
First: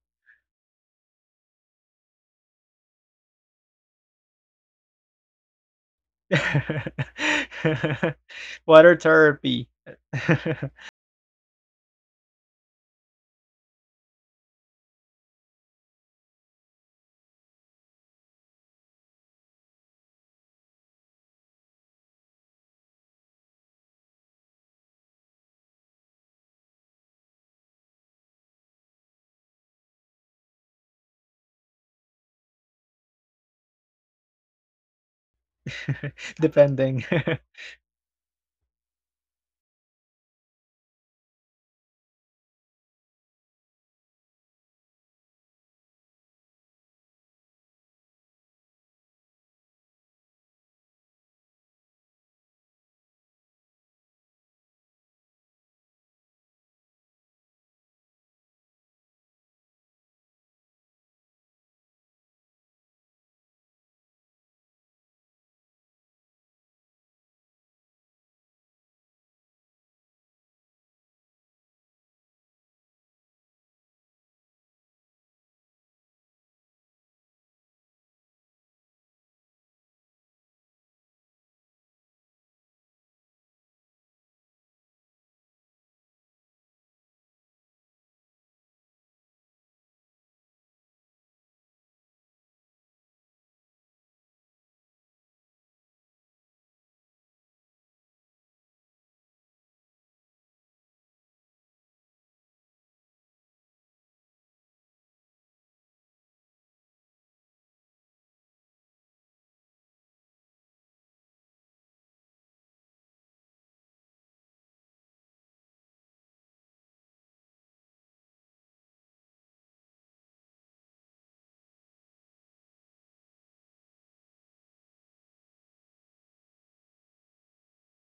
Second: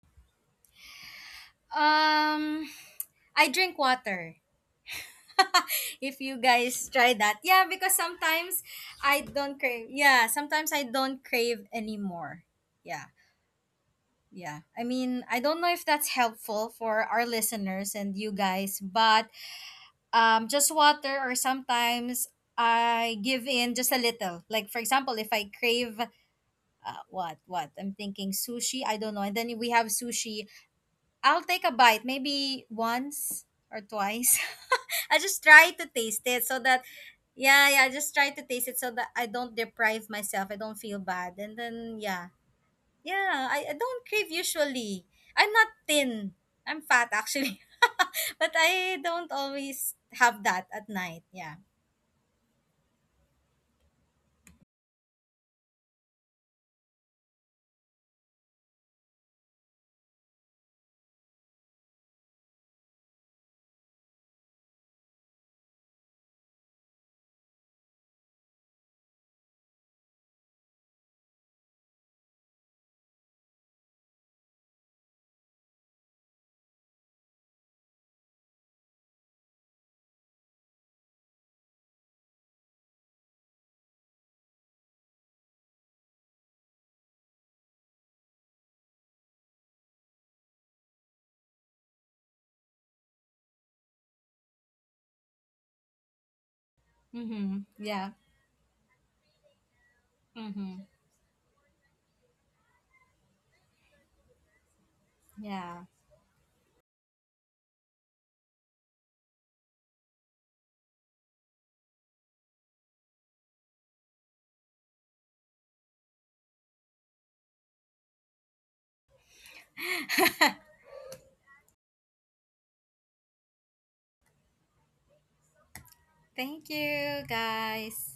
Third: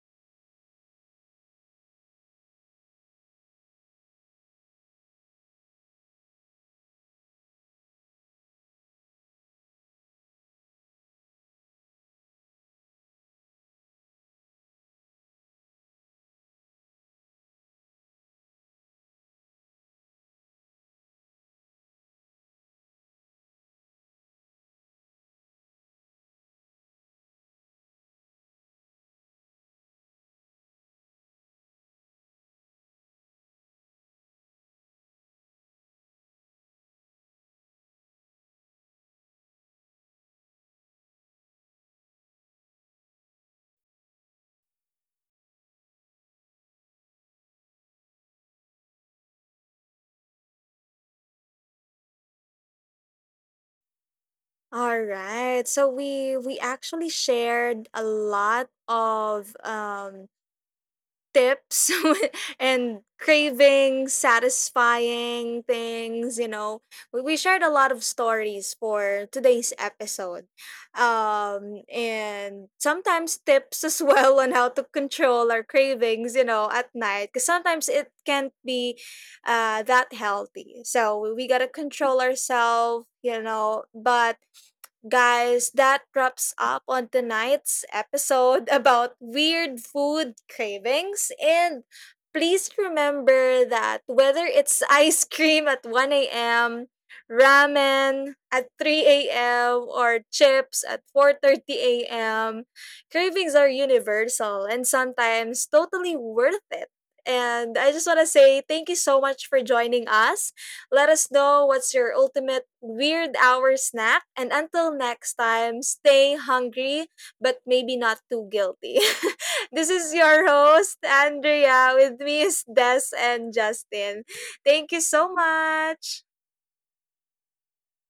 [SPEAKER 2] Um, I drink water. If you guys try that, yeah, because sometimes
[SPEAKER 3] Water
[SPEAKER 2] I don't
[SPEAKER 3] therapy.
[SPEAKER 2] crave. Yeah, sometimes I don't crave anymore. Yeah, yeah. I mean, I don't know if that's helpful for our listeners and you guys, but just water, or sometimes I give in just a little. Like for example, if I crave. What I'm thinking, sushi, I don't know, and then we have sushi. I'll take a bite maybe once or twice. I just try to taste it so that
[SPEAKER 3] Depending.
[SPEAKER 2] yeah, yeah, I just try to taste it so that I don't deprive myself. I don't feel bad. And then yeah. Yeah, I don't crave usually. I'm not thin. I'm fat actually. but I don't always have that at night. Yeah.
[SPEAKER 1] All right, so we actually shared a lot of tips and cravings, satisfying things, you know. We shared a lot of stories for today's episode, and sometimes tips as well on how to control our cravings, you know, at night, because sometimes it can't be that healthy. So we gotta control ourselves, you know, but. Guys, that wraps up on tonight's episode about weird food cravings. And please remember that whether it's ice cream at 1 a.m.,
[SPEAKER 2] Mhm. Yeah.
[SPEAKER 1] ramen at 3 a.m., or
[SPEAKER 2] Mhm.
[SPEAKER 1] chips at 4:30 a.m., cravings are universal and sometimes
[SPEAKER 2] Yeah.
[SPEAKER 1] totally worth it. And I just want to say thank you so much for joining us. Let us know what's your ultimate weird hour snack. And until next time, stay hungry, but maybe not too guilty. This is your host, Andrea. With me is Des and Justin. Thank you so much.
[SPEAKER 2] Thank you guys.